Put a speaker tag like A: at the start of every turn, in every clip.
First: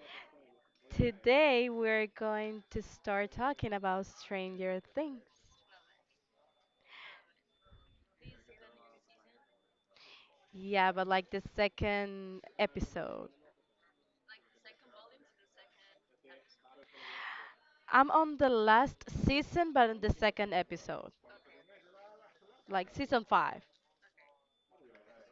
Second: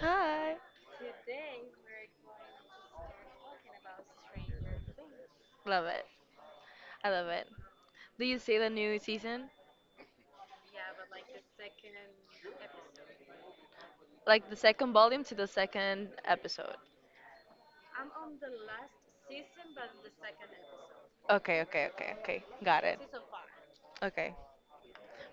A: Hi.
B: Today we're going to start talking about Stranger Things.
A: Love it. I love it. Do you see the new season?
B: Yeah, but like the second episode.
A: Like the second volume to the second episode.
B: I'm on the last season, but in the second episode,
A: Okay, okay, okay, okay. Got
B: like
A: it.
B: season five.
A: Okay,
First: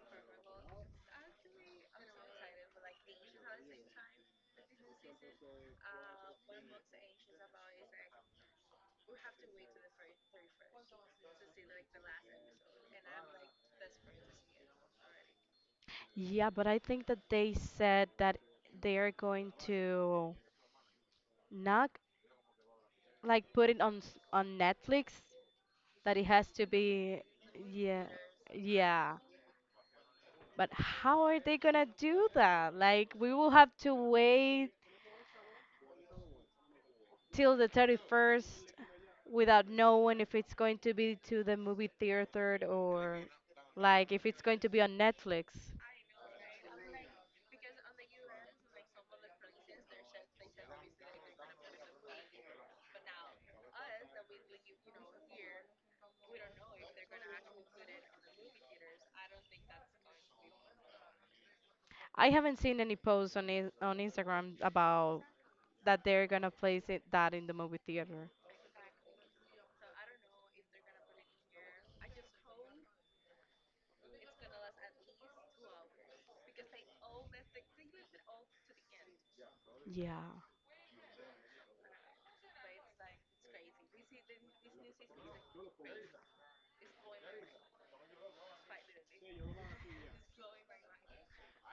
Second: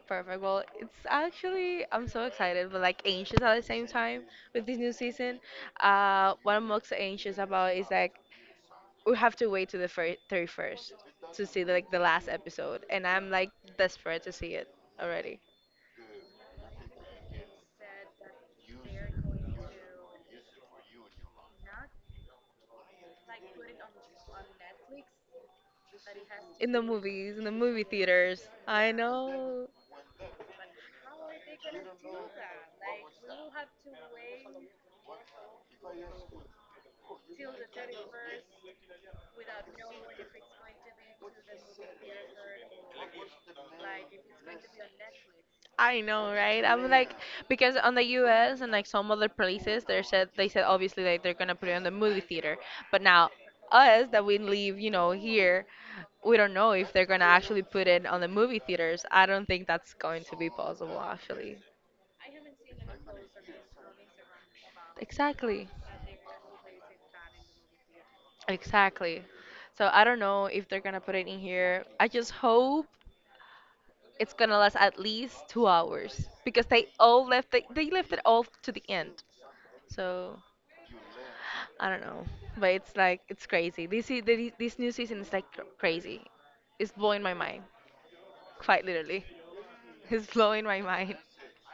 A: perfect. Well, it's actually I'm so excited, but like anxious at the same time with this new season. What I'm most anxious about is like we have to wait to the first 31st to see like the last episode, and I'm like desperate to see it already
B: Yeah, but I think that they said that they are going to not like put it on on Netflix. That it has to
A: in the
B: be,
A: movies, in the movie
B: yeah,
A: theaters. I
B: yeah.
A: know.
B: But how are they gonna do that? Like we will have to wait till the 31st without knowing if it's going to be to the movie theater or like if it's going to be on Netflix.
A: I know, right? I'm like, yeah, because on the U.S. and like some other places, they said obviously like they're gonna put it on the movie theater, but now us that we live, you know, here, we don't know if they're gonna actually put it on the movie theaters. I don't think that's going to be possible, actually.
B: I haven't seen any posts on on Instagram about
A: Exactly,
B: that they're gonna place it that in the movie theater.
A: exactly. So I don't know if they're gonna put it in here. I just hope it's gonna last at least 2 hours because they, they left it all to the end. So
B: Yeah.
A: I don't know, but it's like it's crazy. This new season is like crazy. It's blowing my mind, quite literally. It's blowing my mind.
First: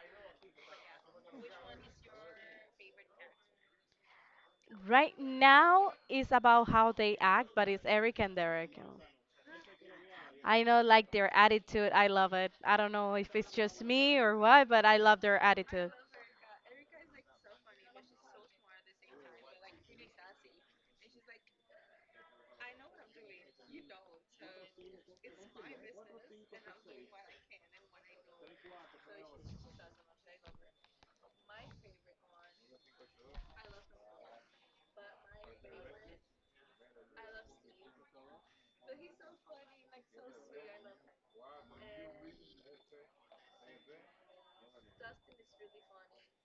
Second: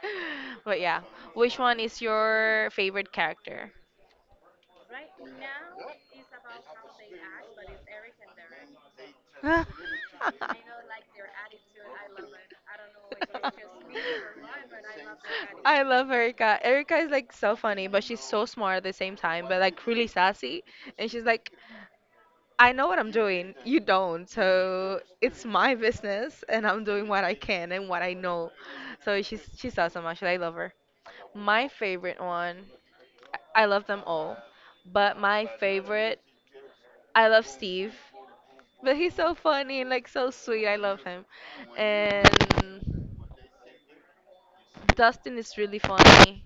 A: But yeah, which one is your favorite character?
B: Right now is about how they act, but it's Eric and Derek.
A: I
B: I know like their attitude. I love it. I don't know if it's just me or what, but I love their attitude.
A: love Erica. Erica is like so funny, but she's so smart at the same time, but like really sassy. And she's like, I know what I'm doing. You don't. So it's my business, and I'm doing what I can and what I know. So she's awesome. Actually, I love her. My favorite one. I love them all, but my favorite. I love Steve, but he's so funny and like so sweet. I love him, and Dustin is really funny.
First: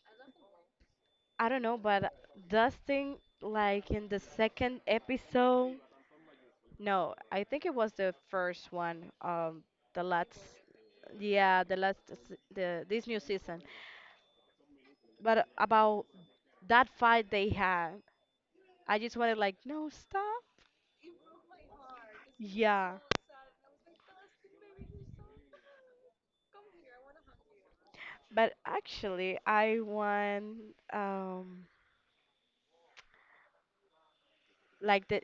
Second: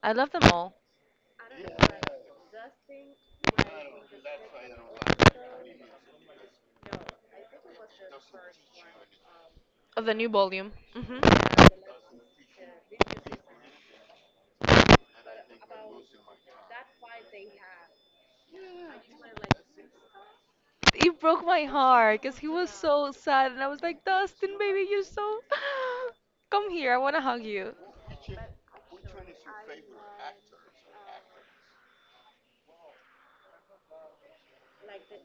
A: I love them all
B: I don't know, but Dustin, like in the second episode, no, I think it was the first one, the
A: of the new
B: last,
A: volume. Hmm.
B: yeah, the last, the this new season. But about that fight they had, I just wanted like, no, stop.
A: It broke my heart because he was
B: Yeah,
A: so sad, and I was like, Dustin, baby, you're so. Come here, I want to hug you.
B: but actually, I want, um, like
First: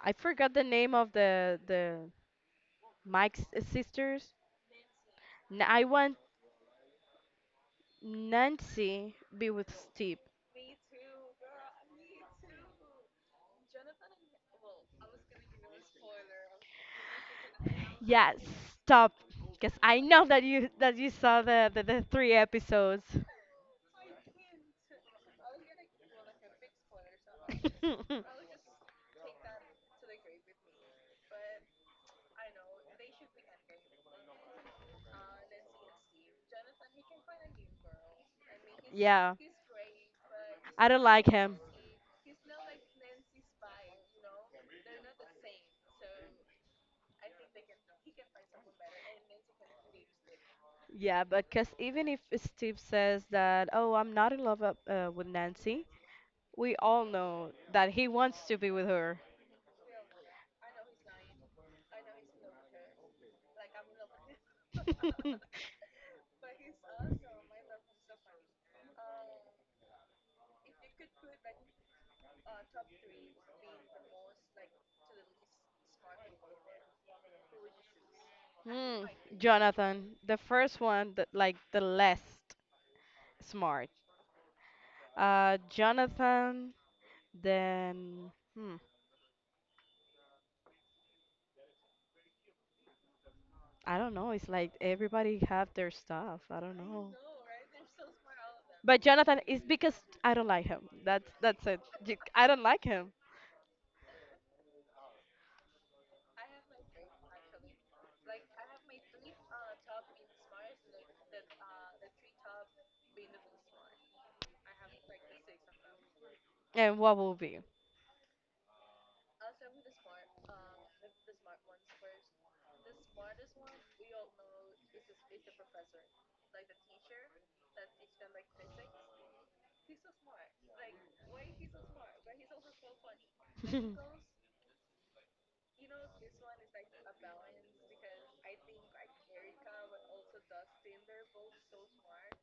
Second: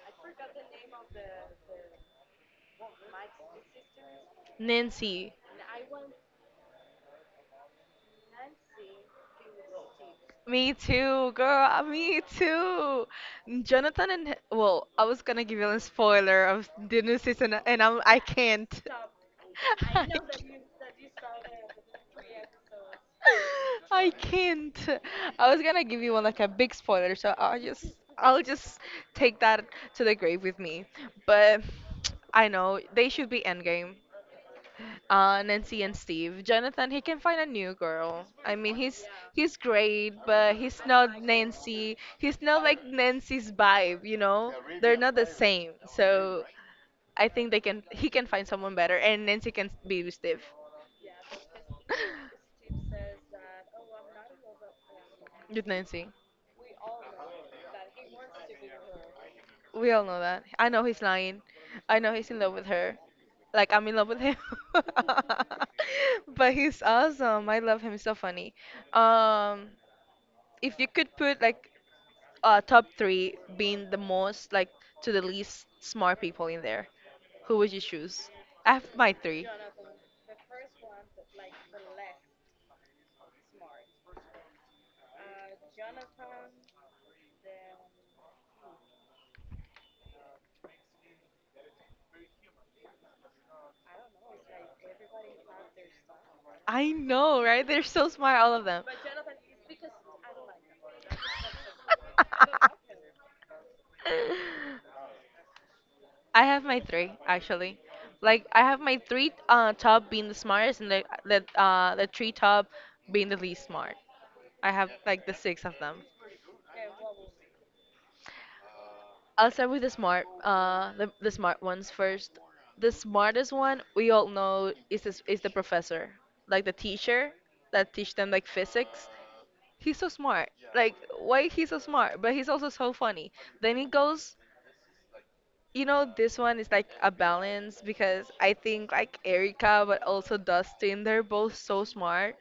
B: I forgot the name of the Mike's sisters.
A: Nancy,
B: I want Nancy be with Steve.
A: me too, girl, me too. Jonathan and well, I was gonna give you a spoiler of the new season, and I
B: Yeah,
A: can't.
B: stop. Because I
A: I
B: know
A: know
B: that
A: that you
B: you that
A: that
B: you
A: you
B: saw
A: started
B: the three
A: three episodes.
B: episodes.
A: I can't. I was gonna give you one like a big spoiler, so I'll just I'll just take that to the grave with me. But I know they should be endgame. Nancy and Steve. Jonathan, he can find a new girl. I mean, he's
B: Yeah,
A: he's great, but he's
B: I don't
A: not
B: like him.
A: Nancy. He's not like Nancy's vibe, you know? They're not the same. So I think they can he can find someone better, and Nancy can be with Steve.
B: Yeah, but because even if Steve says that, oh, I'm not in love with
A: With
B: Nancy,
A: Nancy.
B: we all know that he wants to be with her.
A: We all know that. I know he's lying. I know he's in love with her. Like I'm in love with him. But he's awesome. I love him. He's so funny. Um, if you could put like top three being the most like to the least smart people in there, who would you choose? I have
B: Hmm,
A: my three.
B: Jonathan, the first one, like the less smart. Jonathan, then hmm, I don't know. It's like everybody have their stuff. I don't
A: I
B: know.
A: know, right? They're so smart, all of them.
B: But Jonathan, it's because I don't like him. That's it. I don't like him.
A: I have my three actually. Like I have my three top being the smartest and the three top being the least smart. I have like the six of them.
B: And what will be?
A: I'll start with the smart the smart ones first. The smartest one we all know is the professor, like the teacher that teach them like physics. He's so smart. Like why he's so smart, but he's also so funny. Then he goes, you know, this one is like a balance because I think like Erica but also Dustin, they're both so smart.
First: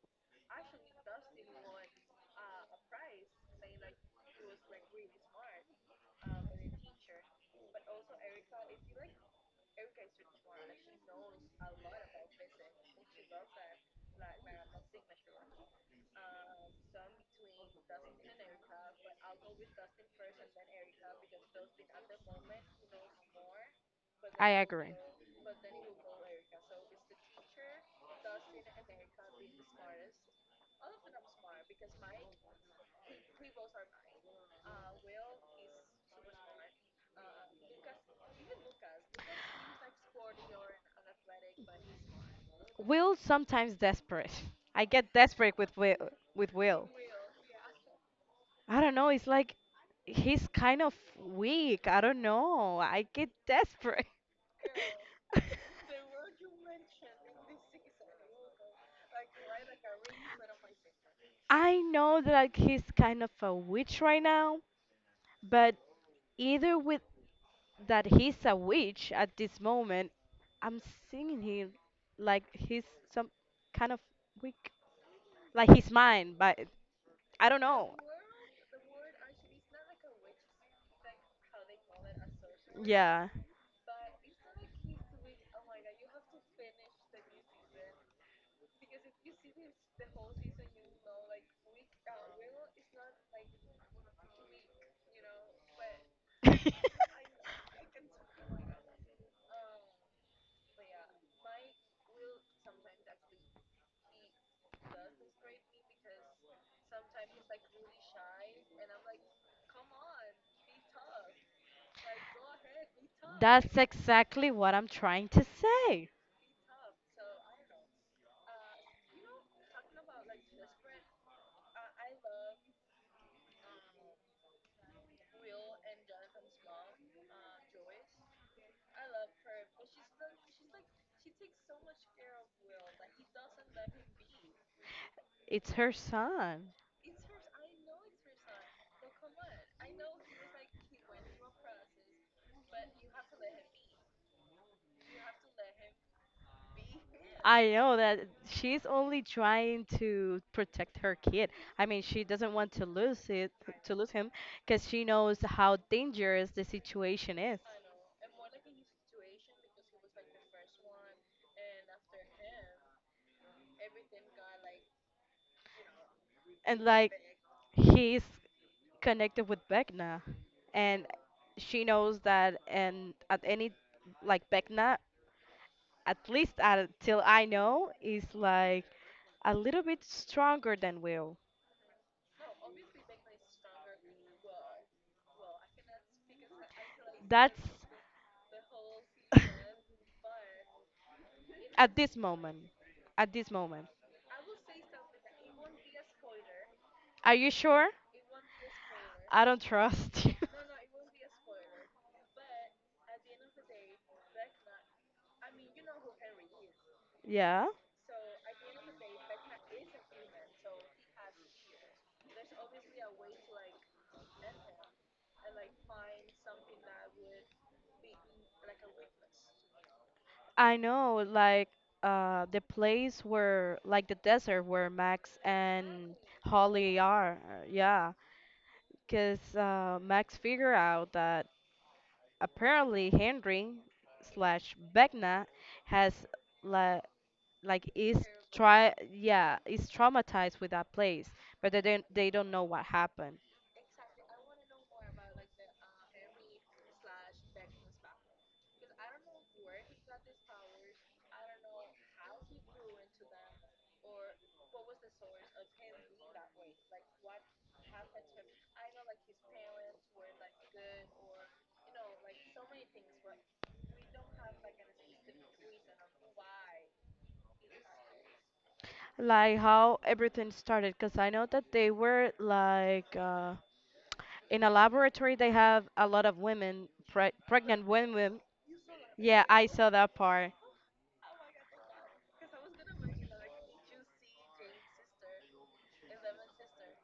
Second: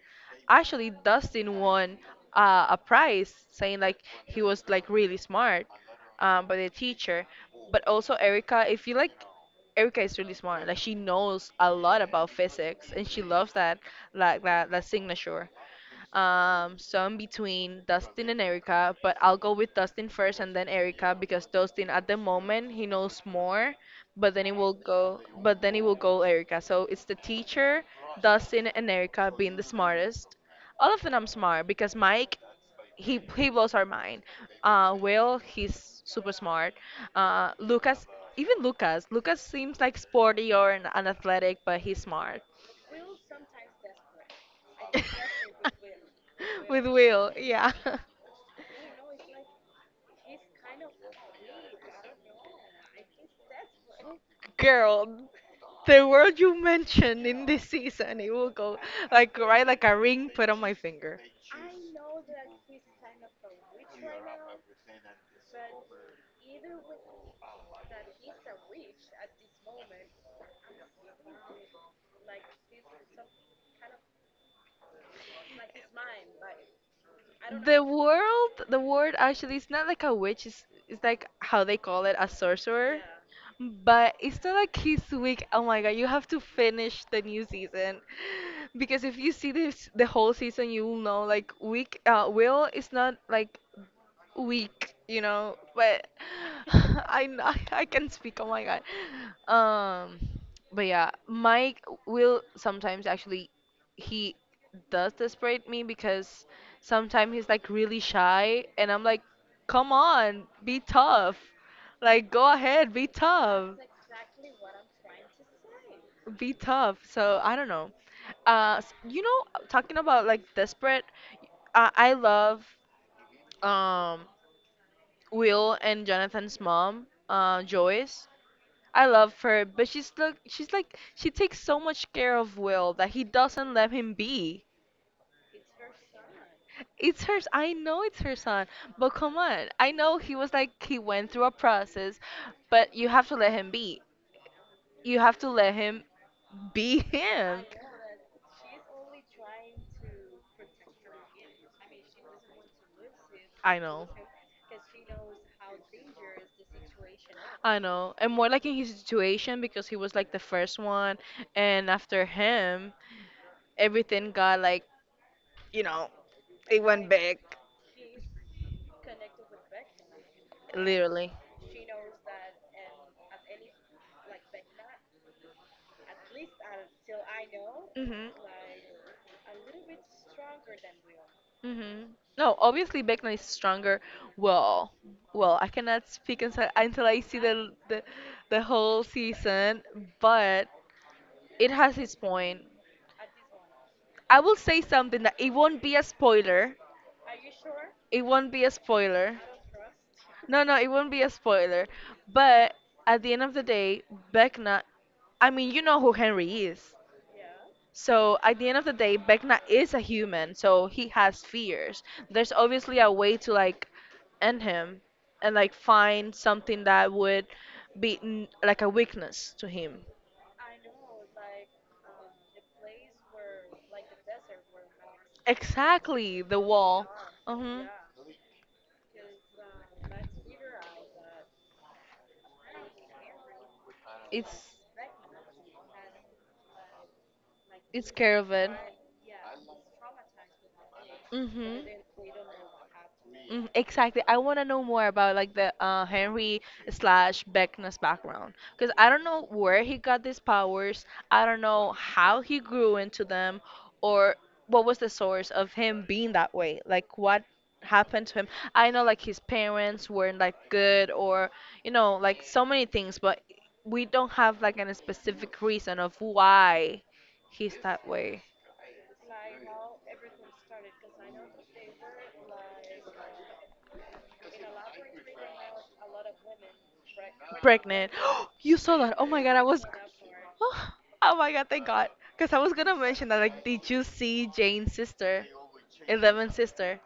A: Actually Dustin won a prize saying like he was like really smart, by the teacher. But also Erica, if you like, Erica is really smart. Like she knows a lot about physics and she loves that like that signature. So in between Dustin and Erica, but I'll go with Dustin first and then Erica because Dustin at the moment he knows more, but then
B: I
A: it will
B: agree.
A: go, but then it will go Erica. So it's the teacher, Dustin and Erica being the smartest. All of them I'm smart because Mike he blows our mind. Will he's super smart. Lucas even Lucas Lucas seems like sporty or an athletic but he's smart.
B: Will sometimes desperate. I get desperate with Will. With
A: With
B: Will.
A: Will, yeah,
B: I don't know. It's like he's kind of weak. I don't know. I get desperate.
A: girl. The word you mentioned in this season, it will go like right like a ring put on my finger.
B: I know that like, he's kind of a witch right now, but either with that he's a witch at this moment, I'm seeing him like he's some kind of weak, like he's mine, but I don't
A: The
B: know.
A: world, the word actually it's not like a witch. It's like how they call it a sorcerer.
B: Yeah.
A: But it's not like he's weak. Oh my god, you have to finish the new season because if you see this the whole season, you will know like weak Will is not like weak, you know, but I n- I can speak. Oh my god. Um, but yeah, Mike will sometimes actually he does desperate me because sometimes he's like really shy and I'm like, "Come on, be tough. Like go ahead, be tough.
B: That's exactly what I'm trying to say.
A: Be tough." So, I don't know. You know, talking about like desperate, I love um Will and Jonathan's mom, Joyce. I love her, but she's like she takes so much care of Will that he doesn't let him be.
B: It's her son.
A: It's hers. I know it's her son, but come on. I know he was like he went through a process, but you have to let him be. You have to let him be him.
B: I know that she's only trying to protect her kid. I mean, she doesn't want to lose it,
A: I
B: to
A: know.
B: lose him, because she knows how dangerous the situation is.
A: I know, and more like in his situation because he was like the first one, and after him, everything got like you know it
B: And
A: went
B: like,
A: back.
B: he's connected with Vecna, and
A: Literally.
B: she knows that. And at any, like, Vecna at least until I know,
A: Hmm.
B: is like a little bit stronger than will.
A: hmm No, obviously Beckman is stronger. Well, well, I cannot speak until I see
B: That's
A: the whole season, but it has
B: at
A: its
B: this moment.
A: point.
B: At this moment.
A: I will say something that it won't be a spoiler.
B: Are you sure?
A: It won't be a spoiler.
B: I don't trust you.
A: No, it would not be a spoiler. But at the end of the day, Vecna, I mean, you know who Henry is.
B: Yeah.
A: So at the end of the day, Vecna is a human, so he has fears. There's obviously a way to like end him and like find something that would be like a weakness to him.
B: I know, like the place where, like the desert where Max and
A: Exactly, the
B: Holly
A: wall.
B: are.
A: Uh
B: Uh,
A: huh.
B: yeah, because Max figured out that apparently, Henry
A: It's
B: slash Vecna has la- like
A: it's
B: is
A: scared of it.
B: try yeah is traumatized with that place, but
A: Mhm.
B: they don't know what happened.
A: Mhm, exactly. I want to know more about like the Henry slash Beckner's background because I don't know where he got these powers. I don't know how he grew into them, or what was the source of him being that way. Like what happened to him. I know like his parents weren't like good, or you know like so many things, but we don't have like a specific reason of why he's that way.
B: Like how everything started, because I know that they were like in a laboratory. They have a lot of women, pregnant
A: Pregnant.
B: women.
A: You saw that. Oh my
B: Yeah,
A: God, I
B: I
A: was
B: saw that part.
A: oh oh my god, thank God. Because I was gonna mention that, like, did you see Jane's sister? Eleven's sister.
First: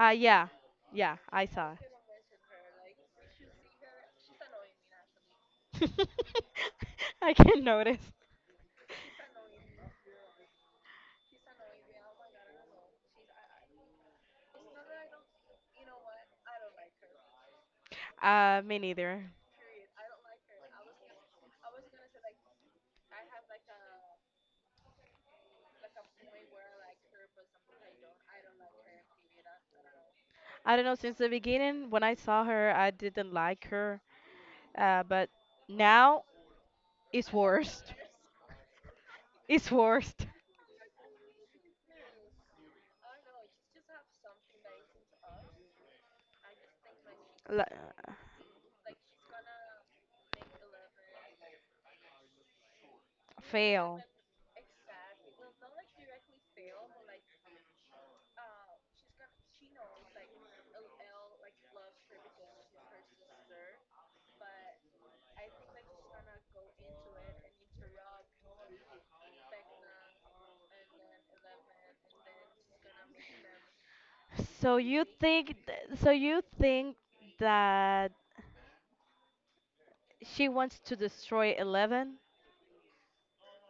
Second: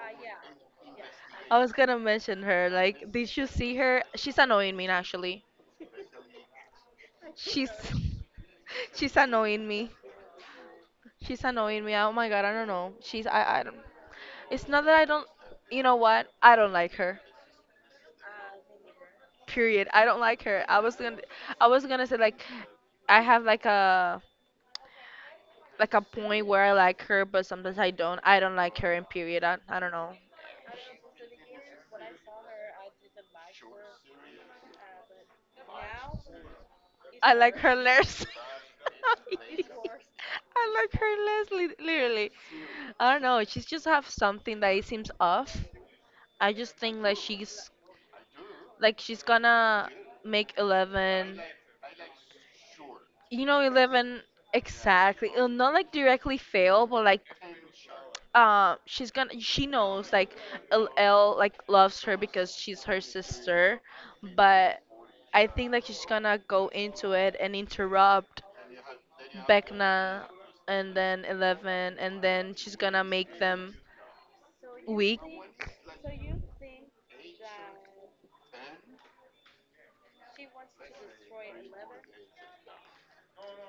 B: Yeah, yeah, I
A: I was
B: saw.
A: gonna mention her. Like, did you see her? She's annoying me, actually.
B: I can
A: She's.
B: notice.
A: She's annoying me. She's annoying me. Oh my god, I don't know. She's. I don't. It's not that I don't. You know what? I don't like her.
B: Me neither.
A: Period. I don't like her. I was gonna. I was gonna say, like, I have, like, a. Like a point where I like her, but sometimes I don't. I don't like her, and period. I don't know.
B: I don't know, since the beginning, when I saw her, I didn't like her. But now it's
A: I like her
B: worst.
A: less.
B: It's worst.
A: I like her less, literally. I don't know. She's just have something that it seems off. I just think like
B: L-
A: she's gonna make Eleven. You know,
B: Fail.
A: Eleven exactly. Not like directly fail, but like she's gonna. She knows like L, like loves her because she's her sister, but I think like she's gonna go into it and interrupt Beckna, and then Eleven, and then she's gonna make them
B: So you
A: weak
B: think that she wants to destroy 11?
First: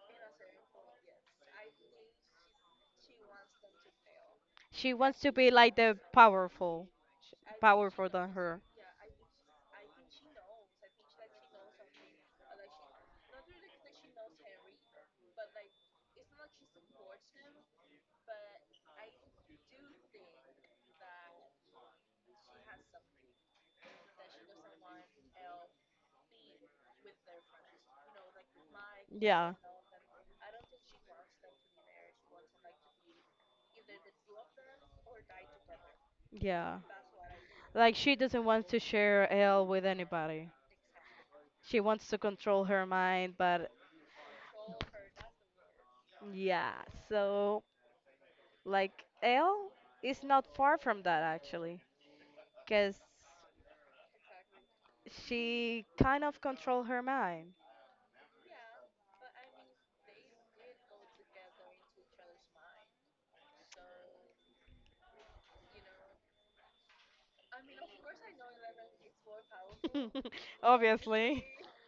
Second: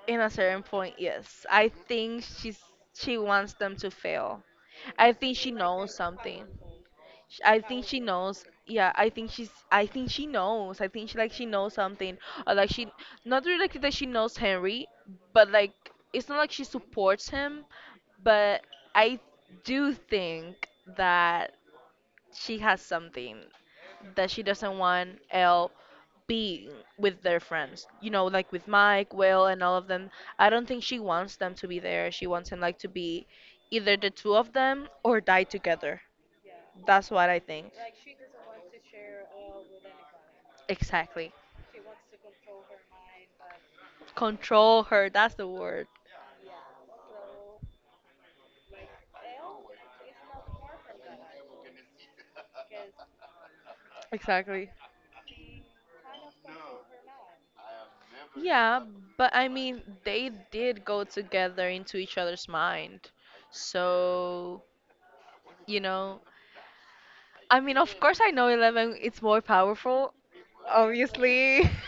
A: in a certain point. Yes, I think she wants them to fail.
B: She
A: I
B: wants to
A: think she
B: be like
A: knows
B: the
A: something.
B: powerful,
A: I think she
B: powerful than
A: knows.
B: her.
A: Yeah, I think she's. I think she knows. I think she knows something, or like she not really like that she knows Henry, but like it's not like she supports him, but I do think that she has something that she doesn't want L being with their friends. You know, like with Mike, Will,
B: Yeah,
A: and all of them. I don't think she wants them to be there. She wants them like to be either the two of them or die together.
B: yeah.
A: That's what I think.
B: Like she doesn't want to share L with anybody.
A: Exactly.
B: She wants to control her mind, but
A: Control her. That's the word.
B: yeah. So like Elle is not far from that actually, because
A: Exactly.
B: she kind of control her mind,
A: Yeah, but I mean, they did go together into each other's mind. So, you know, I mean, of course, I know Eleven it's more powerful,
B: obviously.
A: obviously.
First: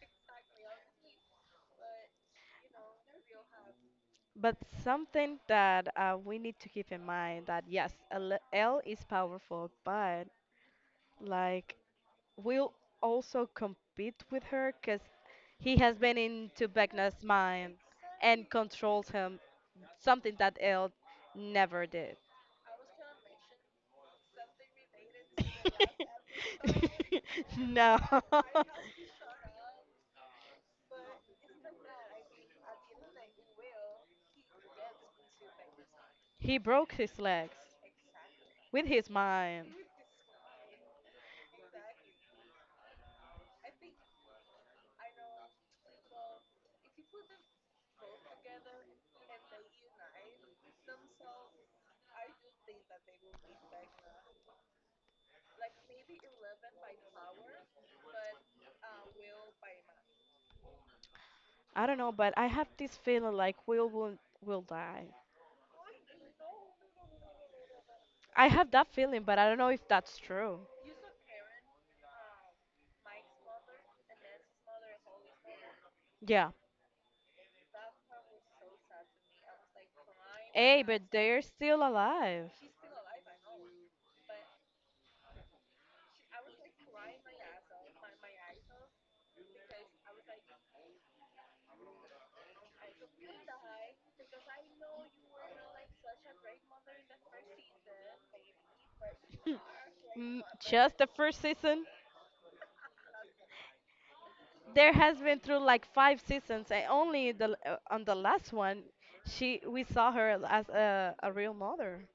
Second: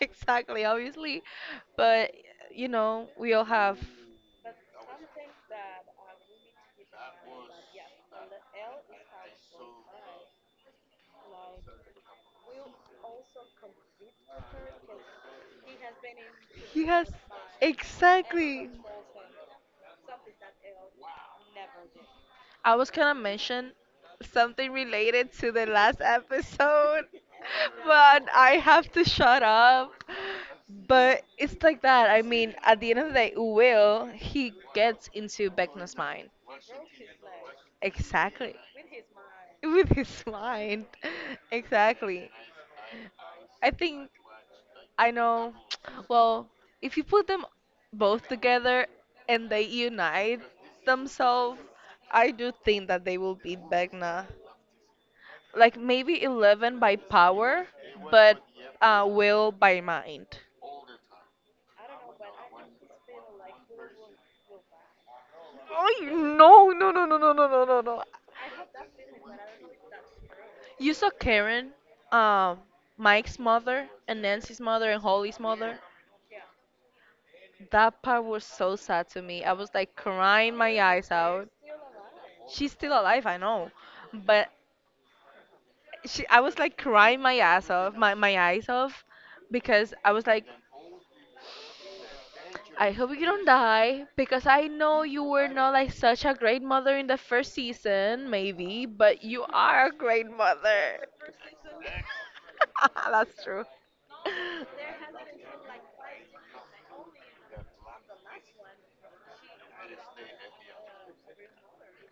A: Exactly, obviously. But, you know, we all have.
B: But something that we need to keep in mind that yes, L Elle is powerful, but like we'll also compete with her because he has been into
A: Yes,
B: Vecna's mind and
A: exactly.
B: controls him, something that Elle never did.
A: I was gonna mention something related to the last episode,
B: No.
A: but I have to shut up. But it's like that. I mean, at the end of the day, Will, he gets into Beckman's mind.
B: He broke his legs
A: Exactly.
B: with his mind.
A: With his mind. Exactly. I think I know. Well, if you put them both together and they unite themselves, I do think that they will beat Vecna. Like maybe 11 by power, but Will by mind.
B: I don't know, but I have this feeling like Will will die.
A: Oh no no no no no no no no no!
B: I have that feeling, but I don't know if that's true.
A: You saw Karen, um, Mike's mother and Nancy's mother and Holly's mother.
B: Yeah.
A: That part was so sad to me. I was like crying my
B: Hey, but
A: eyes
B: they're
A: out.
B: still alive.
A: She's still alive, I know, but she I was like crying my ass off, my eyes off, because I was like, I hope you don't die because I know you were not like such a great mother in the first season, maybe, but you are a great
B: Mm, just
A: mother.
B: the first season.
A: That's true.
B: There has been through like five seasons, and only the on the last one, she we saw her as a real mother.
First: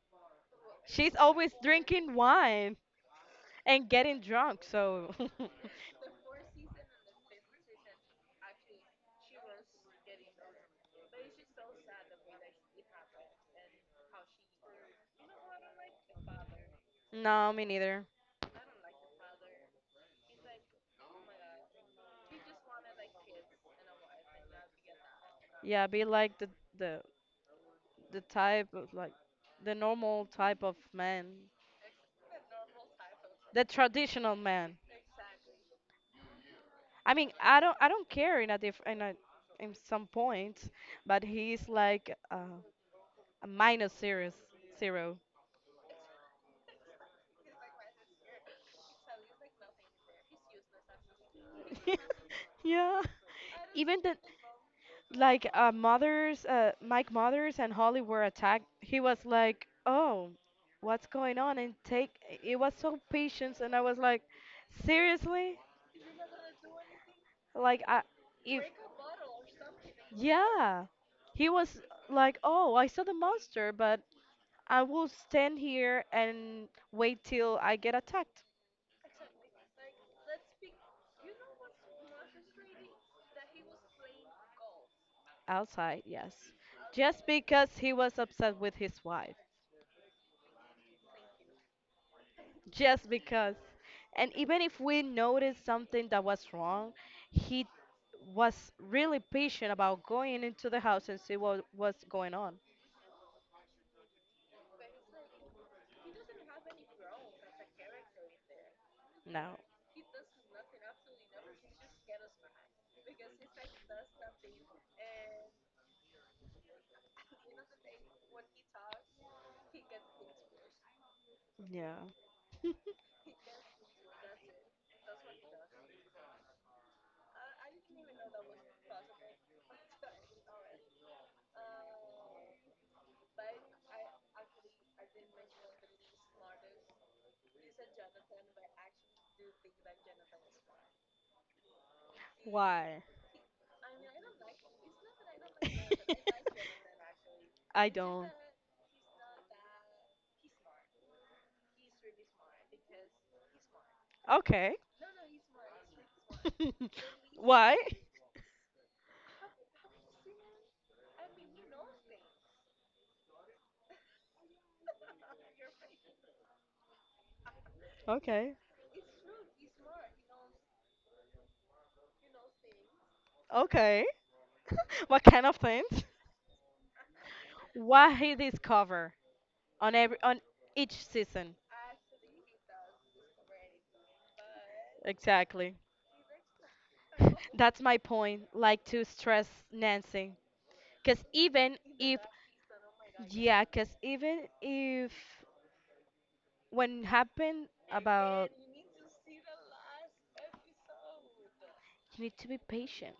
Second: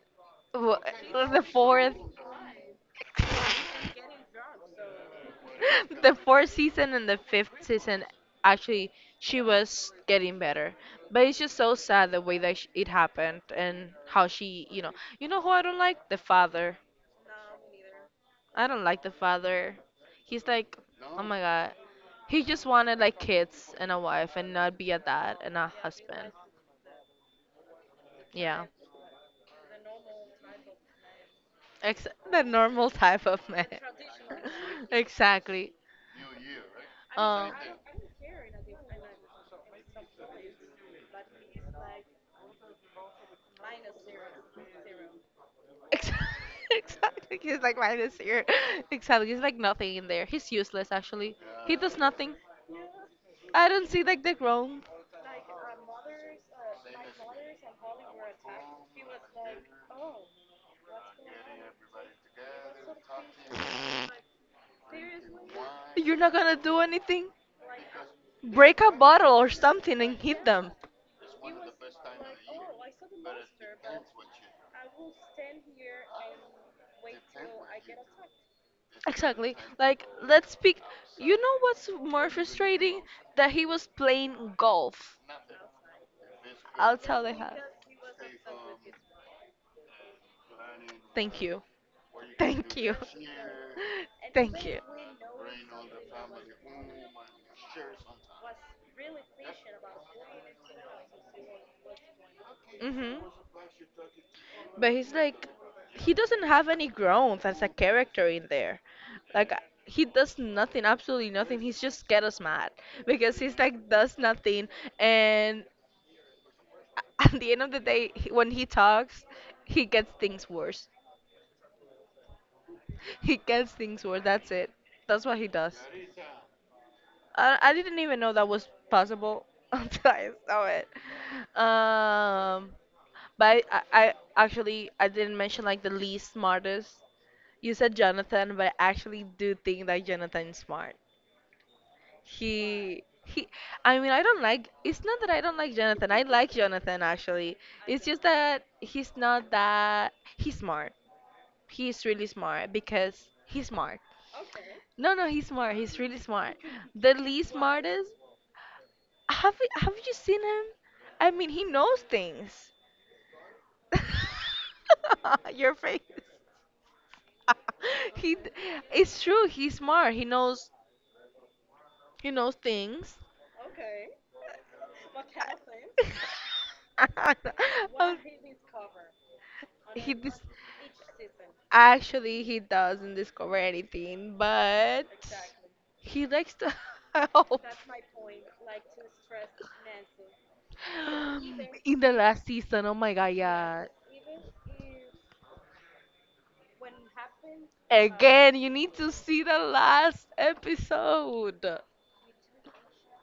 A: Wha-
B: She's
A: The
B: always
A: fourth.
B: drinking wine and getting drunk, so
A: The fourth season and the fifth season, actually, she was getting better. But it's just so sad the way that it happened and how she, you know who I don't like? The father.
B: no, me neither.
A: I don't like the father. He's like, oh my god, he just wanted like kids and a wife and not be a dad and a
B: Yeah, be
A: husband.
B: like the the
A: Yeah,
B: type of like the normal type of man,
A: The normal type of
B: the
A: man.
B: traditional man.
A: exactly.
B: I mean,
A: Um.
B: I don't care in a in some points, but he's like a minus zero zero.
A: Ex- Exactly. He's like minus here. Exactly. He's like nothing in there. He's useless actually. He does nothing.
B: Yeah.
A: I don't see
B: Even the
A: like the ground.
B: like mothers, Mike mothers and Holly were attacked, he was like, "Oh, what's going on?" And take it was so patient, and I was like, "Seriously?"
A: You're not gonna do anything.
B: Like I, if
A: Break a bottle or something and hit them.
B: yeah, he was like, "Oh, I saw the monster, but I will stand here and wait till I get attacked
A: Exactly. Like let's speak. You know what's more frustrating? That he was playing golf.
B: outside." Yes,
A: I'll tell
B: just
A: you how.
B: because he was upset with his wife.
A: Thank you. Thank you.
B: Just because. And
A: Thank
B: even
A: you.
B: if we noticed something that was wrong, he was really patient about going into the house and see what was going on.
A: Mhm. But he's like, he doesn't have any growth as a character in there. Like,
B: No.
A: he does nothing, absolutely nothing. He's just get us mad because he's like does nothing, and at the end of the day, when he talks, he gets things worse.
B: Yeah.
A: He gets things worse. That's it. That's what he does. I didn't even know that was possible until I saw it. Um, But I actually I didn't mention like the least smartest. You said Jonathan, but I actually do think that Jonathan is smart. He
B: Why?
A: he I mean I don't like it's not that I don't like Jonathan. I like Jonathan actually.
B: I
A: It's just
B: don't.
A: that he's not that he's smart. He's really smart because he's smart.
B: Okay.
A: No, no, he's smart. He's really smart. The least
B: Why?
A: smartest. Have you seen him? I mean, he knows things. Your face. he, d-
B: Okay.
A: it's true. He's smart. He knows. He knows things.
B: Okay. What kind of things?
A: Oh,
B: What he discover on
A: he
B: every
A: dis-
B: on each season?
A: actually he doesn't discover anything, but
B: Exactly.
A: he likes to help.
B: That's my point, like to stress Nancy. Because
A: Um,
B: even
A: In the
B: if,
A: last season, oh my god,
B: yeah,
A: yeah.
B: because even if when happened about,
A: Again, you need to see the last episode.
B: you need to be patient.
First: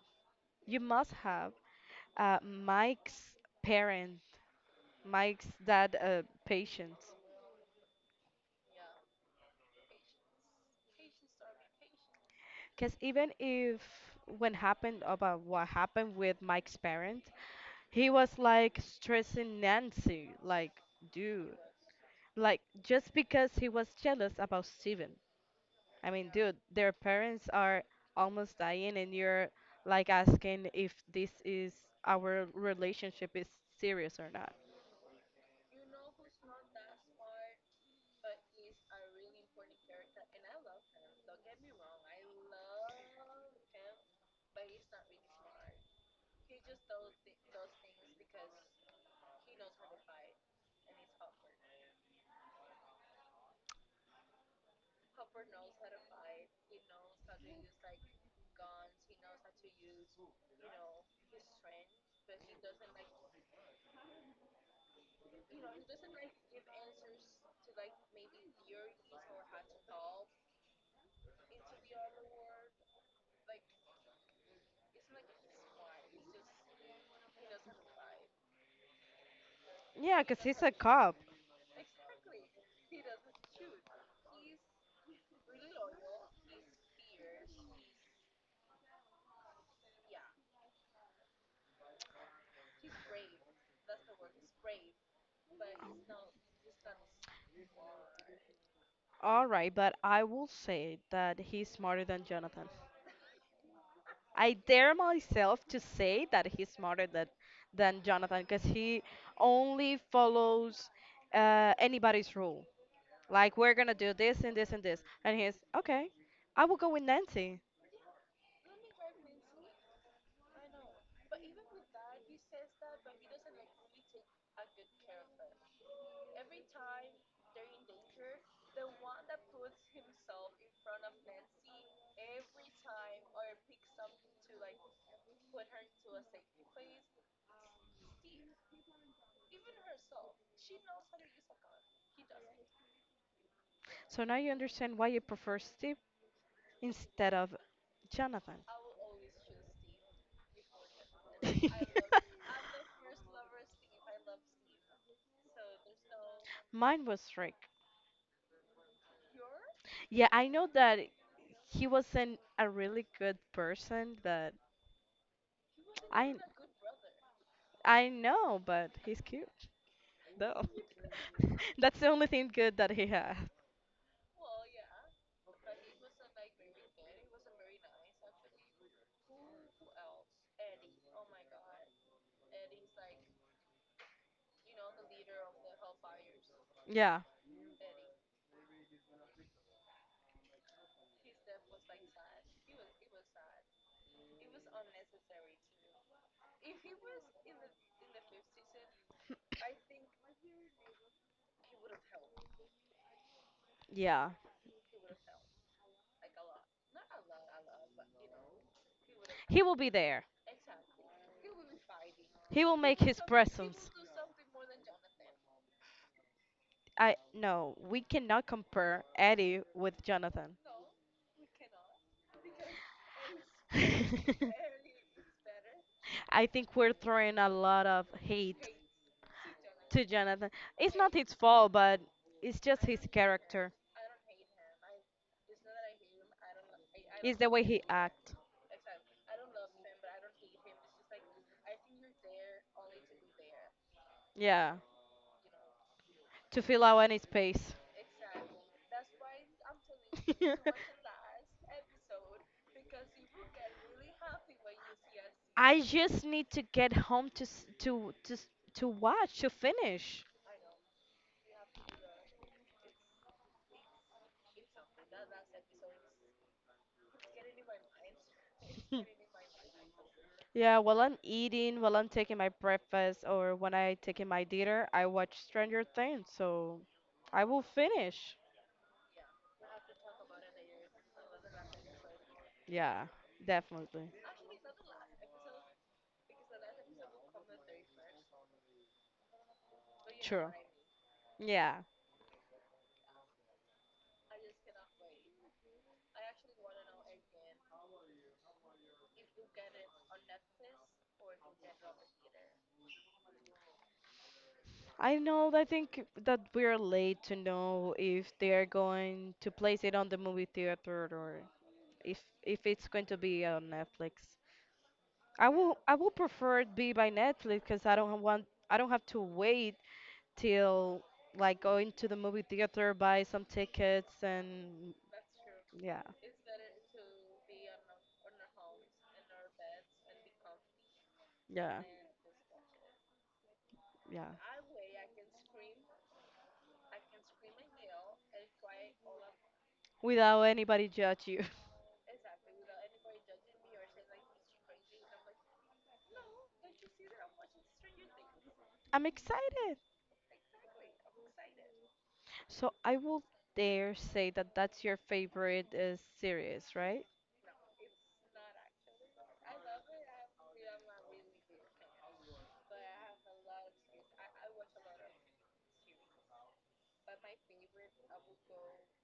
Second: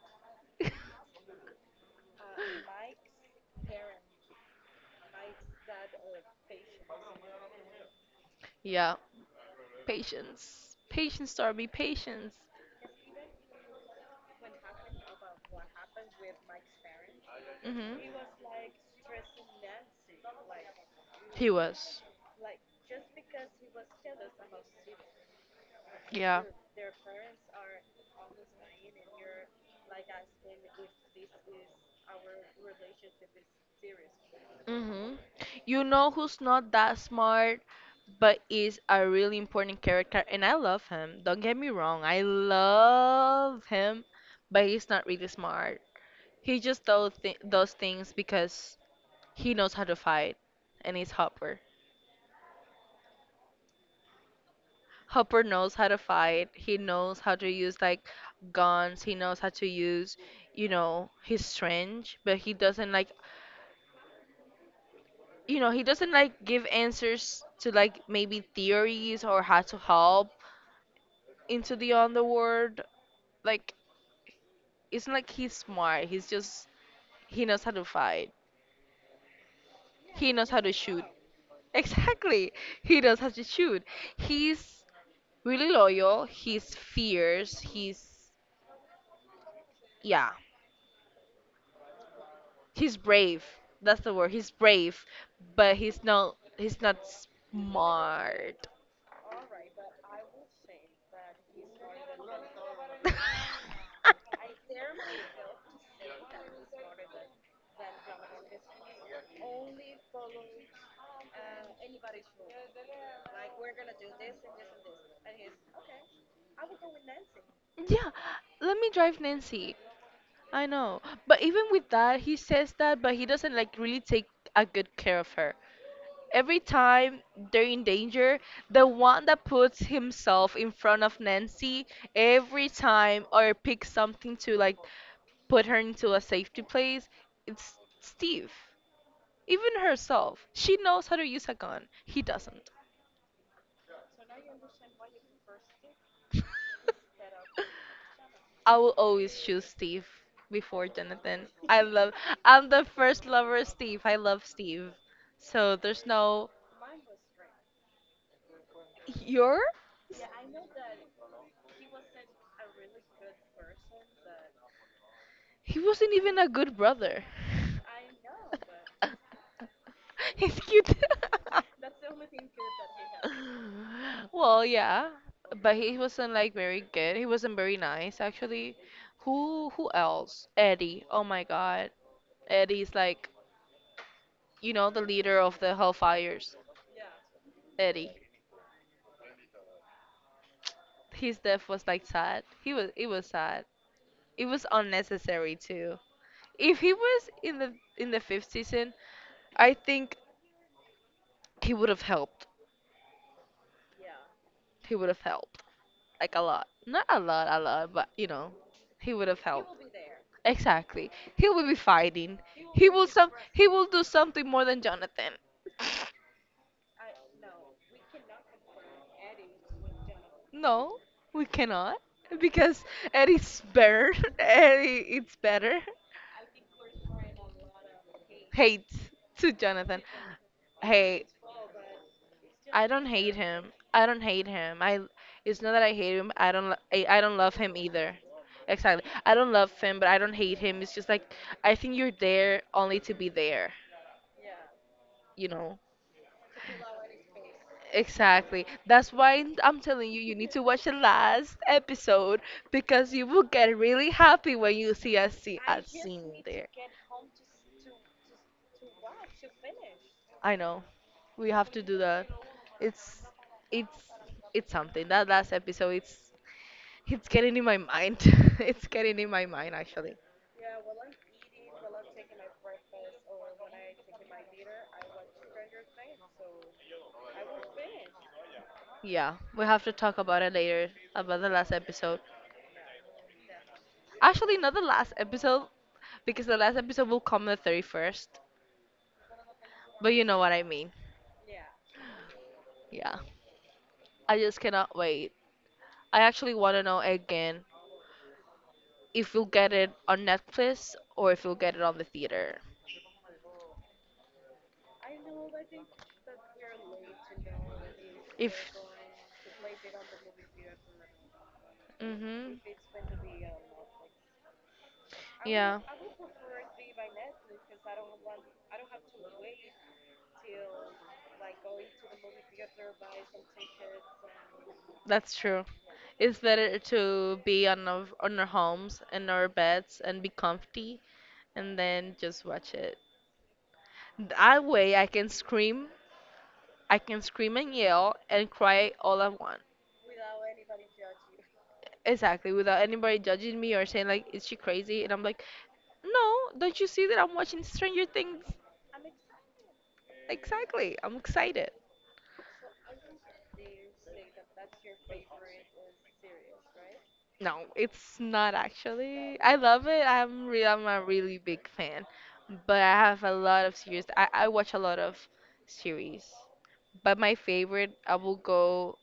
B: You must have Mike's parent, Mike's dad patience.
A: Yeah, patience. Patience, Darby, patience.
B: Because even if when happened about what happened with Mike's parent, he
A: hmm
B: was like stressing Nancy, like,
A: He
B: dude,
A: was.
B: like, just because he was jealous about Steven. I mean,
A: Yeah.
B: dude, their parents are almost dying, and you're like asking if this is our relationship is serious or not.
A: Mhm. You know who's not that smart but is a really important character and I love him. Don't get me wrong. I love him, but he's not really smart. He just does, does things because he knows how to fight and he's Hopper. Hopper knows how to fight. He knows how to use like guns. He knows how to use, his strength, but he doesn't like give answers to like maybe theories or how to help into the underworld. Like it's not like he's smart. He's just, he knows how to fight.
B: Yeah,
A: He
B: because
A: knows how
B: he's a
A: to shoot.
B: cop.
A: Exactly. He knows how to shoot. He's really loyal. He's fierce. He's yeah. He's brave. That's the word. He's brave, but he's not smart.
B: All right, but I will say that he's smarter than Jonathan. I dare myself to say that he's smarter than Jonathan because he only follows anybody's rule. Like we're gonna do this and this and this. And he's okay. I will go with Nancy.
A: Yeah, let me drive Nancy. I know. But even with that, he says that, but he doesn't like really take a good care of her. Every time they're in danger, the one that puts himself in front of Nancy every time or picks something to like put her into a safety place, it's Steve. Even herself. She knows how to use a gun. He doesn't.
B: So now you understand why you prefer Steve instead of Jonathan.
A: I will always choose Steve before Jonathan. I love. I'm the first lover of Steve. I love Steve. So there's no.
B: Mine was Rick.
A: You're.
B: Yeah, I know that he wasn't a really good person, but
A: He wasn't
B: I
A: even a good brother.
B: I know, but he's cute.
A: He's
B: Though.
A: cute.
B: That's the only thing good that he had.
A: well, yeah, but he wasn't like very good. He wasn't very nice, actually. Who else? Eddie. Oh my God, Eddie's like the leader of the Hellfires.
B: Yeah,
A: Eddie. His death was like sad. He was it was sad. It was unnecessary too. If he was in the fifth season, I think he would have helped.
B: yeah.
A: He would have helped like a lot. Not a lot, a lot, but he would have
B: He
A: helped.
B: will be there.
A: Exactly. He will be fighting.
B: He will
A: He
B: make
A: will
B: his
A: some he will
B: presence.
A: do something more than Jonathan.
B: I No, we cannot compare Eddie with Jonathan.
A: No, we cannot because Eddie's better. Eddie it's better.
B: I think we're throwing a lot of hate
A: Hate to Jonathan.
B: to Jonathan. It's not
A: Hey,
B: his fault, but it's just
A: I
B: his
A: don't hate
B: character.
A: him. I don't hate him. I It's not that I hate him. I don't
B: It's the
A: love
B: way
A: him
B: he
A: either.
B: acts.
A: Exactly. I don't love him, but I don't hate him. It's just like I think you're there only to be there,
B: Yeah,
A: you know.
B: to fill out any space.
A: Exactly. That's why I'm telling you you need to watch the last episode because you will get really happy when you see a scene,
B: I
A: a
B: just
A: scene
B: need to
A: there.
B: get home to watch to finish.
A: I know. We have to do that. It's it's it's something. That last episode it's getting in my mind. It's
B: Hmm.
A: getting in my mind, actually.
B: Yeah, while I'm eating, while I'm taking my breakfast, or when I taking my dinner, I watch Stranger Things, so I will finish.
A: Yeah, we have to talk about it later, about the last episode.
B: Yeah, definitely.
A: Actually, not the last episode, because the last episode will come the 31st, but you know
B: True.
A: what I mean.
B: Yeah.
A: Yeah, I just cannot wait. I actually want to know again if you'll get it on Netflix or if you'll get it on the theater.
B: I know, I think that we're late to know if
A: If,
B: they're going to place it on the movie theater or if
A: hmm
B: it's going to be on Netflix.
A: yeah,
B: I will prefer it be by Netflix because I don't have to wait till like going to the movie theater, buy some tickets, and
A: that's true.
B: yeah,
A: It's better to be on our homes and our beds and be comfy and
B: yeah,
A: then just watch it.
B: yeah,
A: That way I can scream, and yell and cry all at once.
B: without anybody judge you.
A: Exactly, without anybody judging me or saying like, is she crazy? And I'm like, no, don't you see that I'm watching Stranger Things?
B: I'm excited.
A: Exactly, I'm excited.
B: So I will dare say that that's your favorite series, right?
A: No, it's not actually. I love it. I'm a really big fan, but I have a lot of series. I watch a lot of series, but my favorite I will go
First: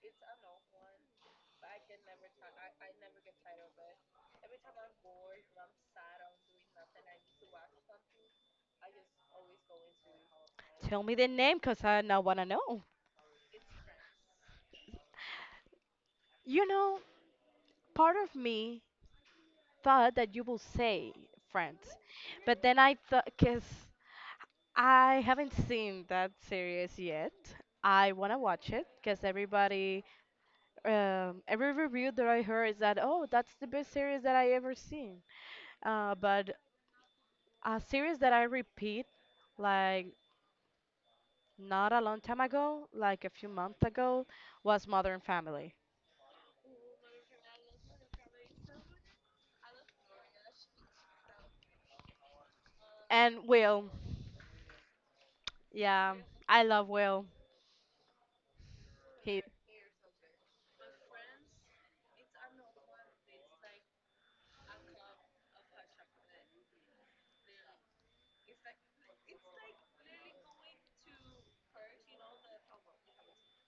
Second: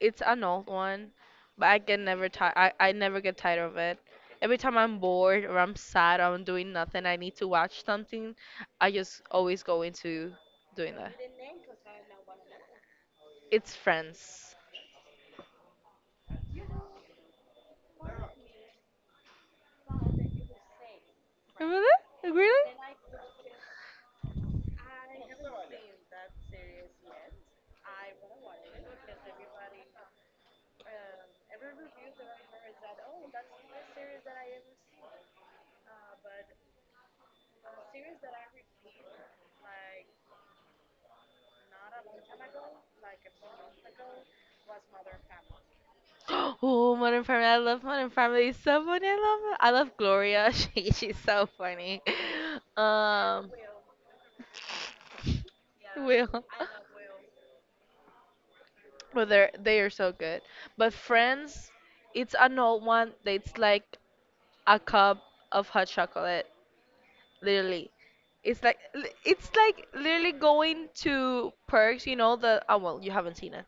A: it's an old one, but I can never ti I never get tired of it. Every time I'm bored or I'm sad or I'm doing nothing, I need to watch something, I just always go into doing
B: Tell
A: that.
B: me the name, cause I now wanna know.
A: It's Friends.
B: You know, part of me thought that you will say
A: Remember
B: Friends,
A: that? Like,
B: but
A: really?
B: then I thought, cause I haven't seen that series yet. I wanna watch it, cause everybody every review that I heard is that, oh, that's the best series that I ever seen. But a series that I repeat, like not a long time ago, like a few months ago, was Modern Family.
A: Oh, Modern Family. I love Modern Family. It's so funny. I love it. I love Gloria. She's so funny.
B: And
A: Um,
B: Will, yeah,
A: Will.
B: I love Will.
A: Well,
B: He.
A: they are so good. But Friends, it's an old one. It's like a cup of hot chocolate, literally. It's like it's like literally going to Perks, you know, the oh well, you haven't seen it.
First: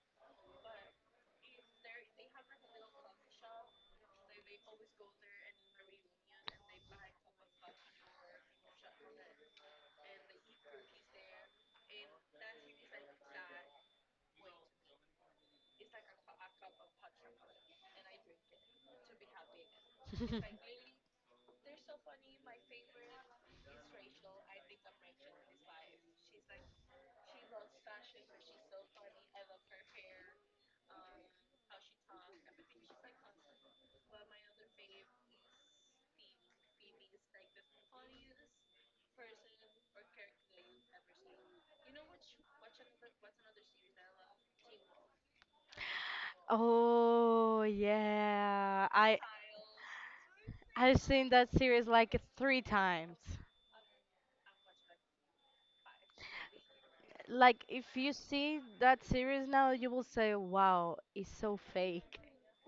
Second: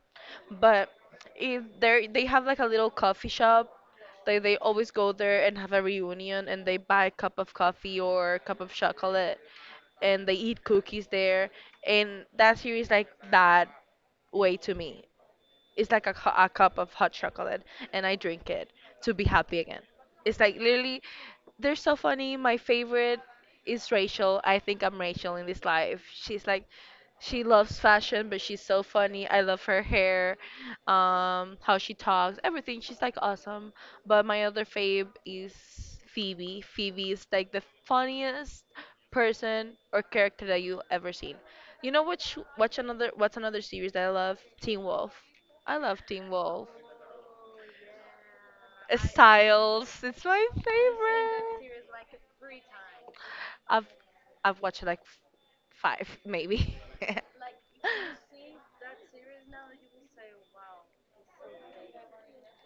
A: But if they have like a little coffee shop, they always go there and have a reunion and they buy a cup of coffee or a cup of chocolate and they eat cookies there and that series like that way to me. It's like a, a cup of hot chocolate, and I drink it to be happy again. It's like literally, they're so funny. My favorite is Rachel. I think I'm Rachel in this life. She's like, she loves fashion, but she's so funny. I love her hair, how she talks, everything. She's like awesome. But my other fave is Phoebe. Phoebe is like the funniest person or character that you've ever seen. You know which what's another series that I love? Teen Wolf. I love Teen Wolf.
B: Oh yeah,
A: Styles, it's my
B: I've seen that
A: favorite.
B: series like three times.
A: I've I've watched like five maybe.
B: Like if you see that series now, you will say, "Wow, it's so fake."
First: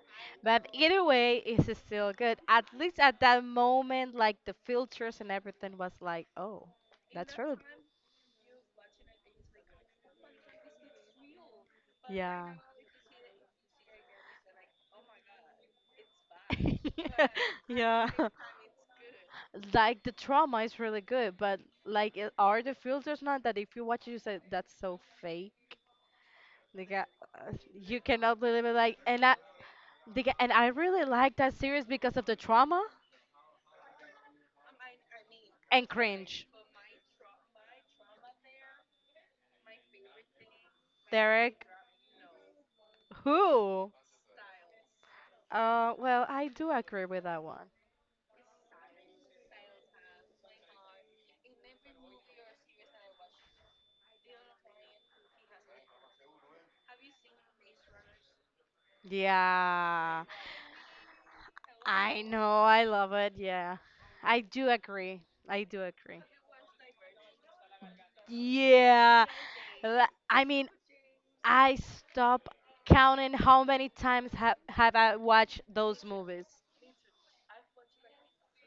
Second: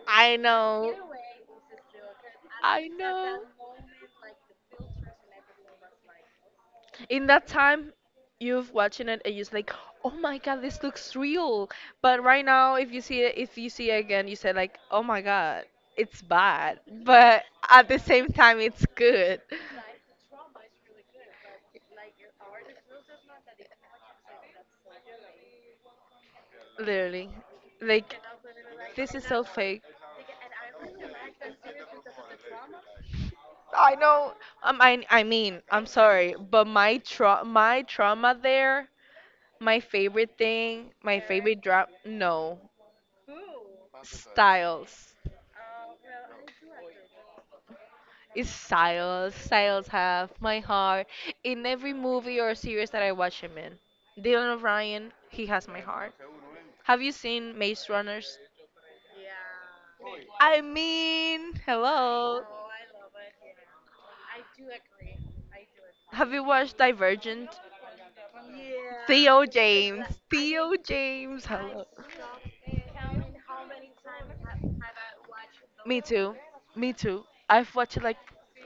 A: I
B: But
A: know.
B: either way, it's still good. At
A: I
B: least at that
A: know.
B: moment, like the filters and everything was like, oh,
A: In
B: that's
A: that
B: really
A: time, you've watching it and you're just like, oh my god, this looks real. But right
B: yeah.
A: now, if you see it, if you see it again, you say like, oh my god, it's bad. But at the
B: yeah,
A: same time, it's good.
B: like the trauma is really good, but like, are the filters not that if you watch it, you say that's so fake? Like,
A: Literally,
B: you
A: like
B: cannot believe it.
A: this is so fake.
B: Like, and I really like that series because of the trauma
A: I know. I mean, I'm
B: and
A: sorry,
B: cringe.
A: but my trauma there, my favorite thing, my favorite
B: Derek,
A: drop. No,
B: who?
A: Styles.
B: Well, I do agree with that one.
A: It's Styles. Styles have my heart in every movie or series that I watch him in. Dylan O'Brien, he has my heart. Have you seen Maze Runners?
B: Yeah.
A: I mean,
B: I
A: hello.
B: know, I love it. Yeah, I do agree. I do agree.
A: Have you watched Divergent?
B: Yeah,
A: Theo James.
B: I mean,
A: Theo James.
B: I
A: Hello.
B: stop counting how many times have I watched
A: Me
B: those
A: too.
B: movies.
A: Me too. I've watched it like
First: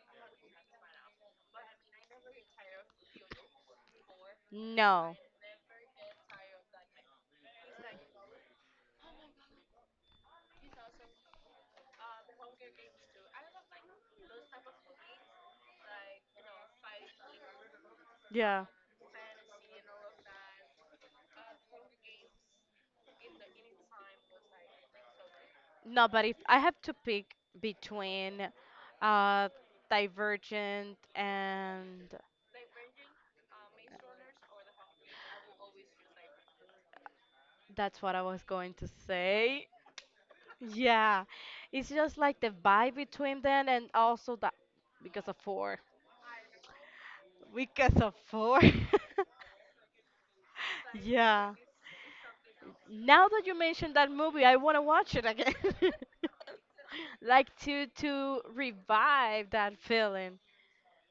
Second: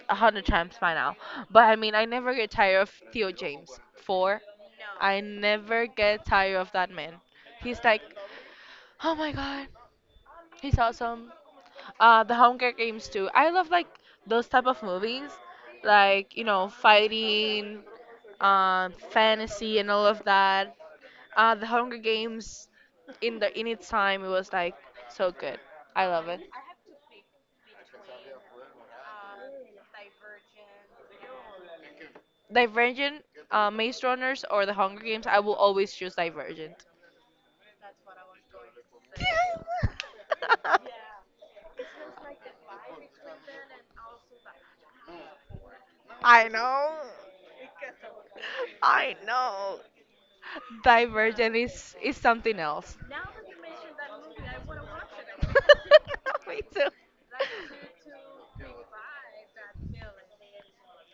A: 100 times by now. But I mean, I never get tired of Theo James. Four.
B: No,
A: I never get tired of that man. He's like, oh my god, he's awesome. The Hunger Games too. I love like those type of movies, like, fighting,
B: yeah,
A: fantasy and all of that. The Hunger Games in its time it was like so good.
B: no.
A: I
B: But
A: love
B: if
A: it.
B: I have to pick between, uh, Divergent and
A: Divergent, Maze Runners, or the Hunger Games. I will always choose Divergent.
B: that's what I was going to say. Yeah, it's just like the vibe between them, and also that because of four.
A: I know.
B: We can afford.
A: I know.
B: yeah.
A: Divergent is something else.
B: Now that you mentioned that movie, I want to watch it again.
A: Me too.
B: Like to revive that feeling.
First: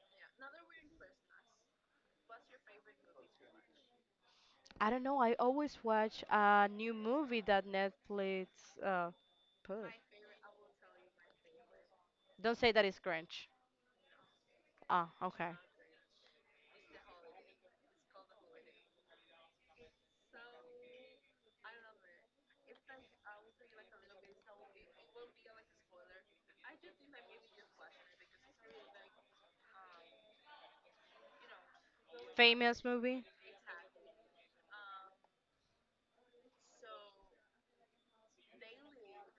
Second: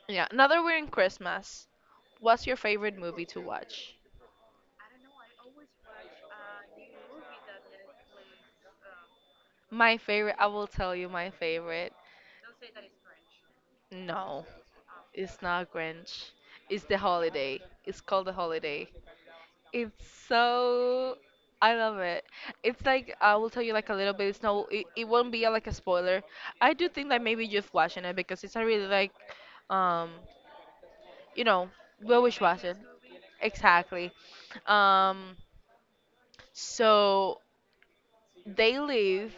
A: Yeah, another, we're in Christmas. What's your favorite movie to watch?
B: I don't know. I always watch a new movie that Netflix uh, put.
A: My favorite, I will tell you my favorite.
B: Don't say that it's cringe.
A: No,
B: Ah,
A: it's
B: okay.
A: not Grinch. It's the holiday. It's called the holiday. It's so, I love it. It's like I will tell you like a little bit. It's no, it won't be like a spoiler. I do think that maybe you've watched it because it's not really like, um, you know, we always watch it.
B: Famous movie?
A: Exactly. Um, so they live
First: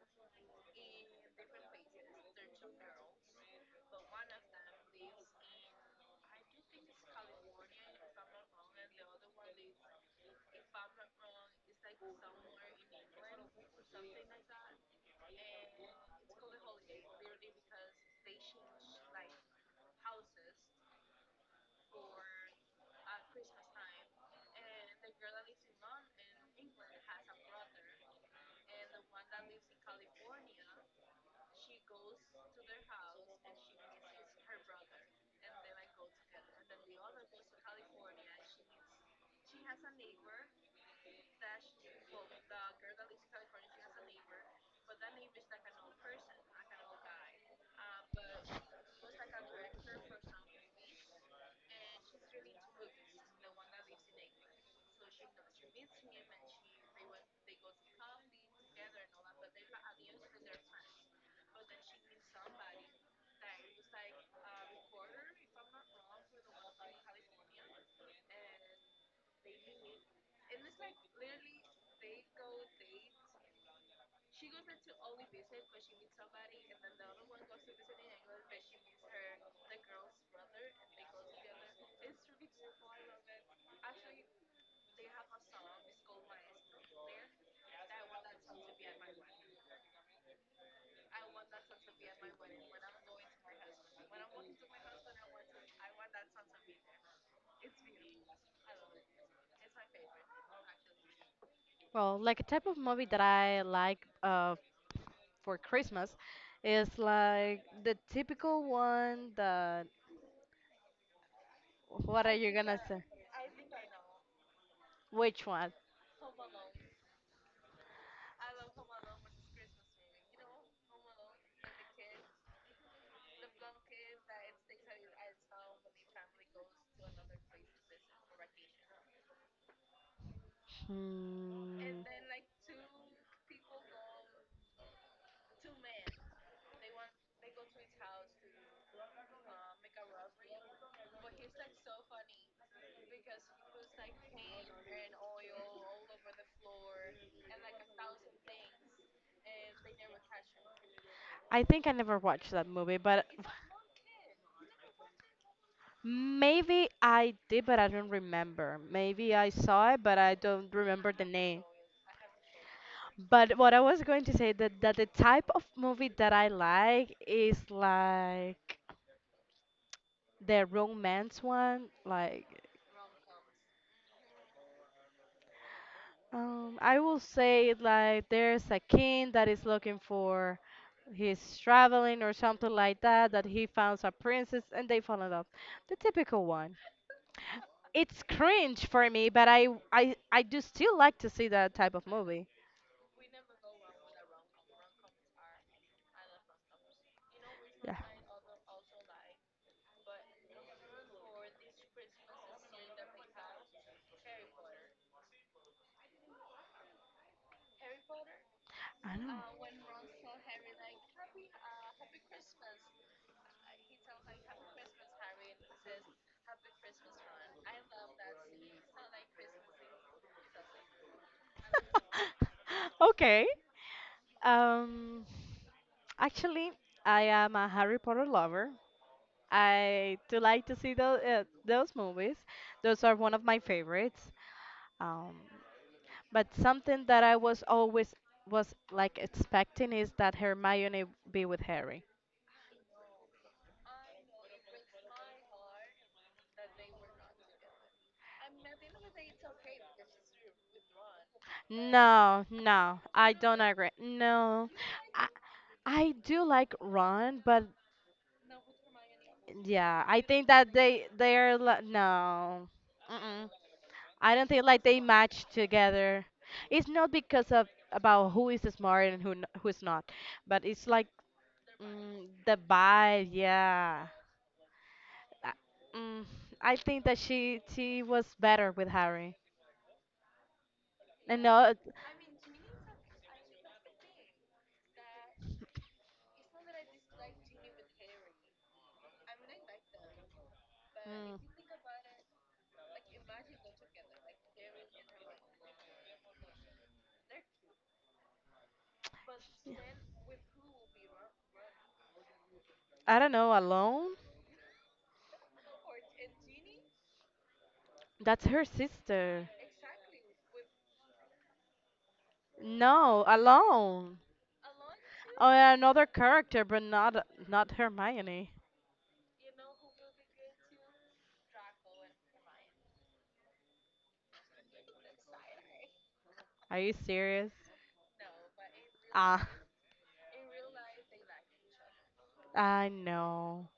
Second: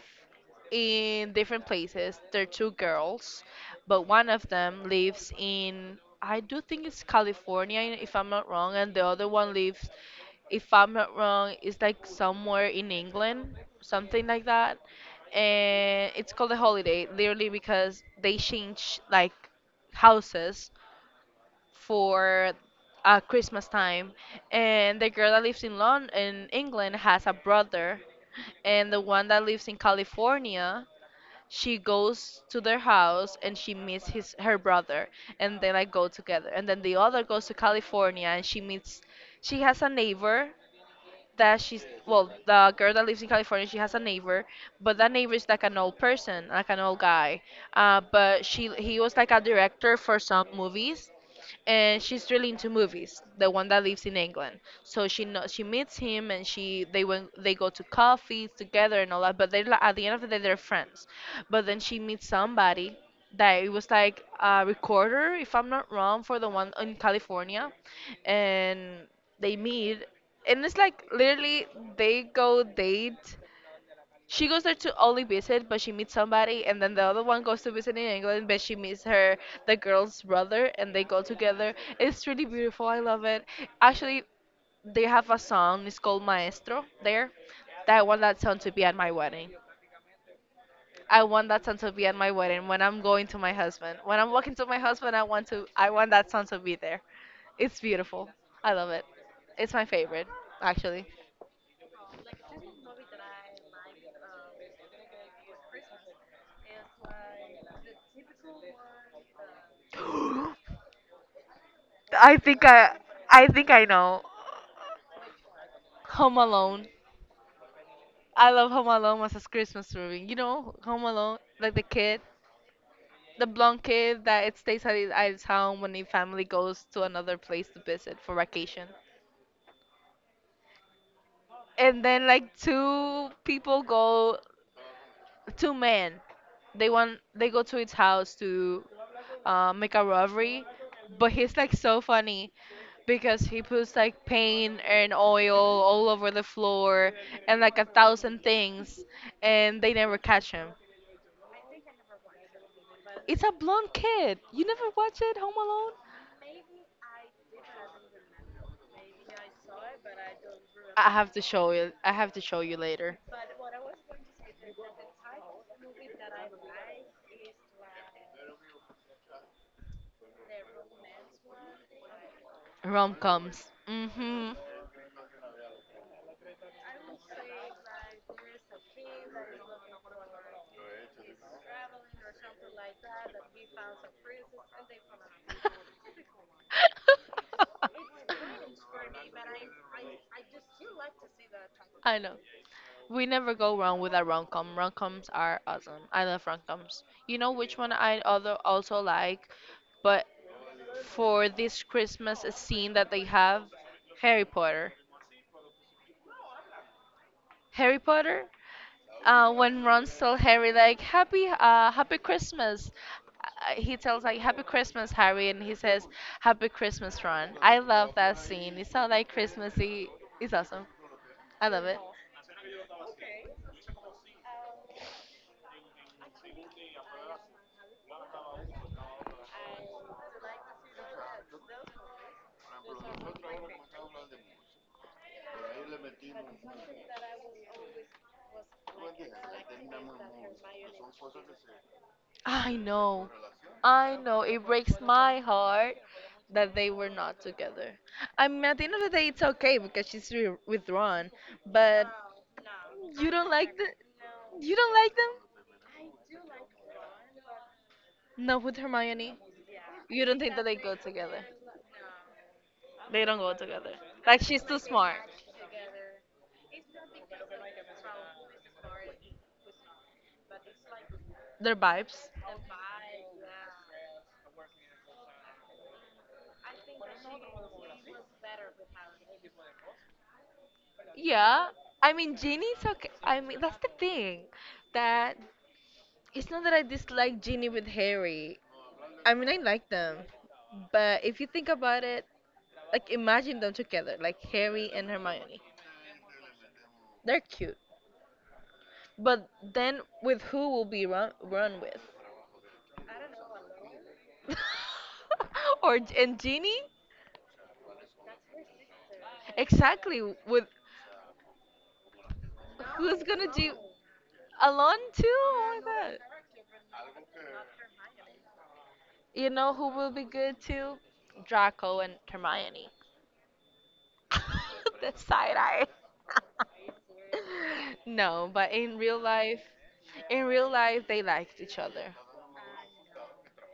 A: in different places. They're two girls, but one of them lives in, I do think it's California, if I'm not wrong, and the other one lives, if I'm not wrong, it's like somewhere in England, something like that. And it's called a holiday, literally because they change like houses for Christmas time, and the girl that lives in London, in England, has a brother, and the one that lives in California, she goes to their house and she meets his her brother, and they like go together, and then the other goes to California and she meets, she has a neighbor that she's, well, the girl that lives in California, she has a neighbor, but that neighbor is like an old person, like an old guy. But she he was like a director for some movies, and she's really into movies, the one that lives in England. So she meets him and she they went they go to coffees together and all that, but they're like, at the end of the day, they're friends. But then she meets somebody that it was like a recorder, if I'm not wrong, for the one in California, and they meet, and it's like literally they go date. She goes there to only visit, but she meets somebody, and then the other one goes to visit in England, but she meets her, the girl's brother, and they go together. It's really beautiful. I love it. Actually, they have a song. It's called Maestro there. That I want that song to be at my wedding. I want that son to be at my wedding when I'm going to my husband. When I'm walking to my husband, I want that son to be there. It's beautiful. I love it. It's my favorite, actually.
B: Well, like a type of movie that I like for Christmas is like the typical one that. What are you gonna
A: Ca-
B: say?
A: I think I know.
B: Which one?
A: Home Alone. I love Home Alone as a Christmas movie. You know, Home Alone, like the kid, the blonde kid that it stays at his home when the family goes to another place to visit for vacation.
B: Hmm.
A: And then like two people go, two men, they go to his house to make a robbery, but he's like so funny because he puts like paint and oil all over the floor and like a thousand things, and they never catch him.
B: I think I never watched that movie, but
A: It's a blonde kid. You never watch it, Home Alone?
B: maybe I did, but I don't remember. Maybe I saw it, but I don't remember
A: I
B: the
A: have to
B: name.
A: show you I have to show you later.
B: But what I was going to say that the type of movie that I like is like the romance one. Like,
A: Rom-coms. Mm-hmm.
B: I will say like there's a king that is looking for he's traveling or something like that that he finds a princess and they fall in love. The typical one. It's cringe for me, but I I do still like to see that type of
A: I know.
B: movie.
A: We never go wrong with a rom-com. Rom-coms are awesome. I love rom-coms. You know which one
B: Yeah.
A: I other also like, but for this Christmas scene that they have, Harry Potter. Harry Potter.
B: I know.
A: When Ron tells Harry, like, Happy, Happy Christmas, he tells, like, Happy Christmas Harry, and he says Happy Christmas Ron. I love that scene. It's so like Christmassy. It's awesome. I love it.
B: Okay. Um Actually, I am a Harry Potter lover. I do like to see those movies. Those are one of my favorites. Um but something that I was like expecting is that Hermione be with Harry.
A: I know. I know. It breaks my heart that they were not together. I mean, at the end of the day, it's okay because she's re- withdrawn, but
B: No, no,
A: you
B: I
A: don't
B: don't
A: like the
B: agree. No,
A: you don't like
B: I,
A: them.
B: I do like Ron, but
A: Not with Hermione.
B: yeah, I
A: You don't
B: think
A: think that
B: that
A: they go
B: they
A: together.
B: are no.
A: They don't
B: Mm-mm.
A: go together.
B: I
A: Like,
B: don't
A: she's
B: think
A: too
B: like they
A: smart.
B: match together. It's not because of about who is smart and who who's not, but it's like
A: Their vibes.
B: the vibe. Yeah, I, mm, I think that she was better with Harry. And no,
A: Yeah, I mean, Ginny's okay. I mean, that's the thing, that it's not that I dislike Ginny with Harry. I mean, I like them, but
B: mm,
A: if you think about it, like, imagine them together, like Harry and Hermione. They're cute. But then with who will be run with?
B: I don't know, alone.
A: Or, and Genie?
B: That's her sister.
A: Exactly. With
B: No,
A: who's gonna do
B: alone.
A: Alon too?
B: Or
A: Oh
B: another
A: my god.
B: character, but not not Hermione.
A: You know who will be good too? Draco and Hermione. The side eye.
B: Are you serious?
A: No, but in real
B: Ah,
A: life, in real life, they liked each other.
B: I know.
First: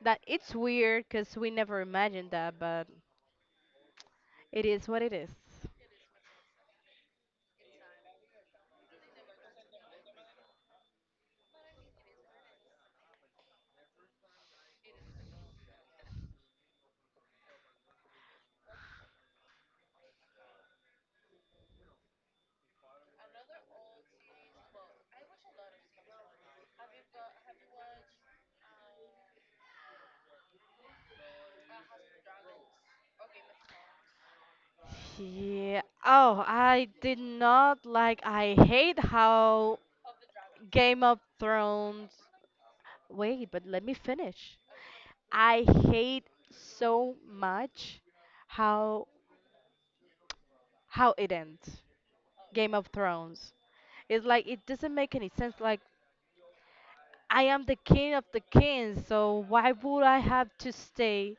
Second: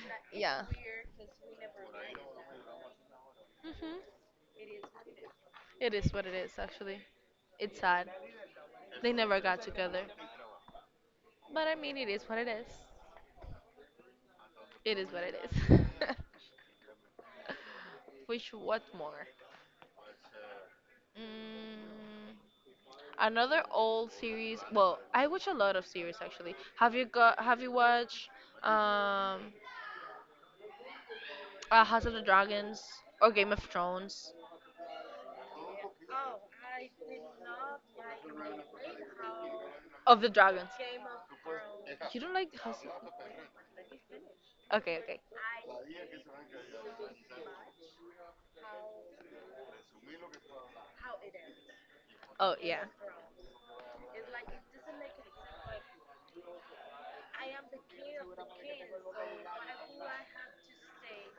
B: That it's
A: Yeah.
B: weird because we never imagined that, but
A: Mhm.
B: it is what it is.
A: It is what it is, actually. It's sad. They never got together. But I mean, it is what it is. It is what it is. Wish what more? Mm, another old series. Well, I watch a lot of series actually. Have you got? Have you watched um, House of the Dragons or Game of Thrones?
B: Yeah. Oh, I did not like. I hate how
A: Of the Dragons.
B: Game of Thrones.
A: You don't like House? Of...
B: Wait, but let me finish.
A: Okay, okay.
B: I hate so much how how it ends.
A: Oh
B: Game
A: yeah,
B: of Thrones. It's like it doesn't make any sense. Like I am the king of the kings, so why would I have to stay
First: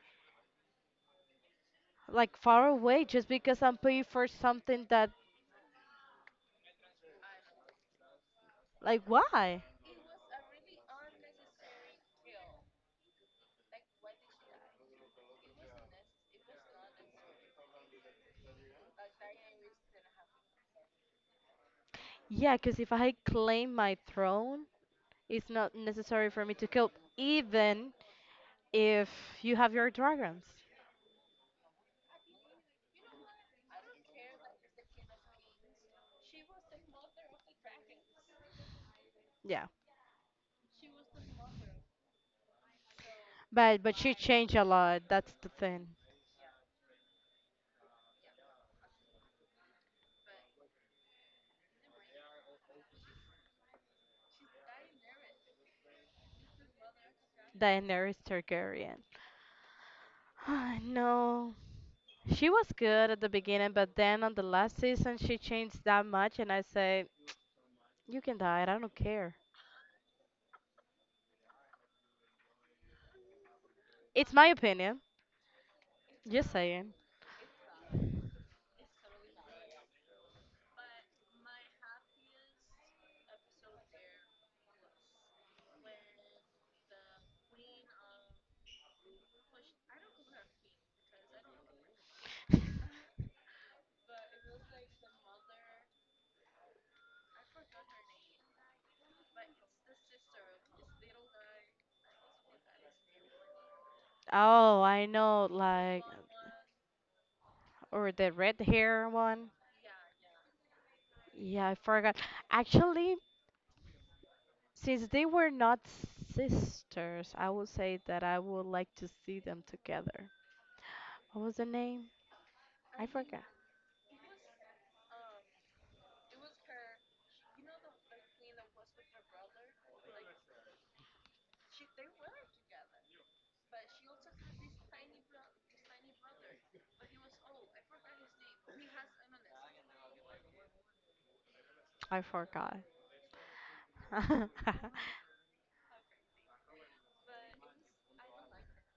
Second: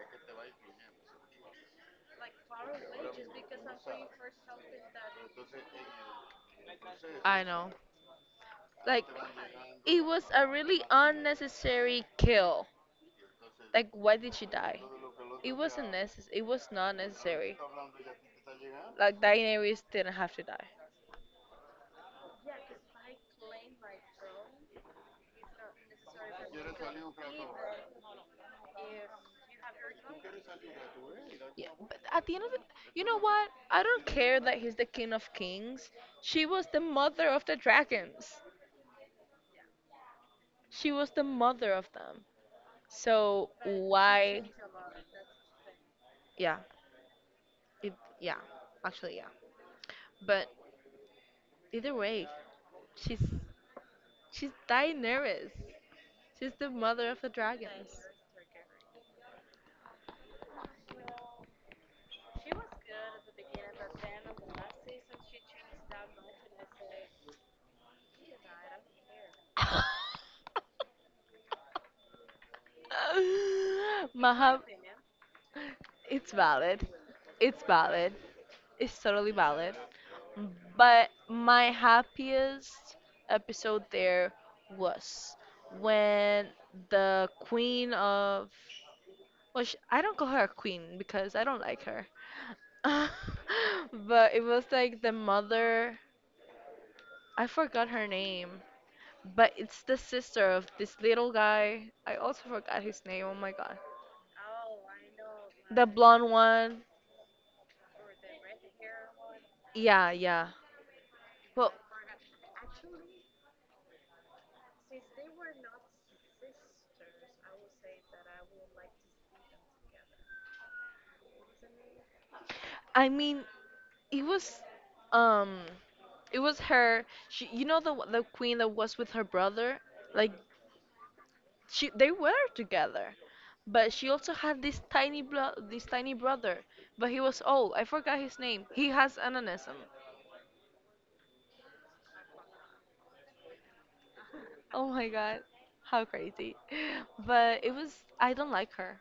B: like far away just because I'm paying for something that
A: I know.
B: like
A: Like,
B: why?
A: it was a really unnecessary kill. Like, why did she die? It wasn't necessary. It was not necessary. Like, Daenerys didn't have to die.
B: Yeah, cause if I claim my throne, it's not necessary for me to kill, even if you have your dragons.
A: Yeah, but at the end of the, you know what? I don't care that he's the king of kings. She was the mother of the dragons.
B: Yeah,
A: She was the mother of them. So
B: but she
A: why?
B: changed a lot. That's the thing.
A: Yeah, it. Yeah, actually, yeah. But either way, she's she's Daenerys. She's the mother of the dragons.
B: Daenerys Targaryen. I know. She was good at the beginning, but then on the last season she changed that much, and I say you can die it. I don't care. It's my
A: Maha,
B: opinion.
A: it's
B: Just
A: valid.
B: saying.
A: It's valid. It's totally valid. But my happiest episode there was when the queen of. Well, sh I don't call her a queen because I don't like her. But it was like the mother. I forgot her name. But it's the sister of this little guy. I also forgot his name. Oh my god.
B: Oh, I know,
A: The
B: like,
A: blonde one.
B: or the red hair one.
A: Yeah, yeah. Well,
B: Yeah, I forgot. Actually, since they were not sisters, I would say that I would like to see them together. What was the name?
A: I
B: I
A: mean,
B: forgot.
A: it was, um, it was her. She, you know, the queen that was with her brother. Like, she, they were together, but she also had this tiny brother. But he was old. I forgot his name. He has ananism.
B: I forgot.
A: Oh my god, how crazy! But it was. I don't like her.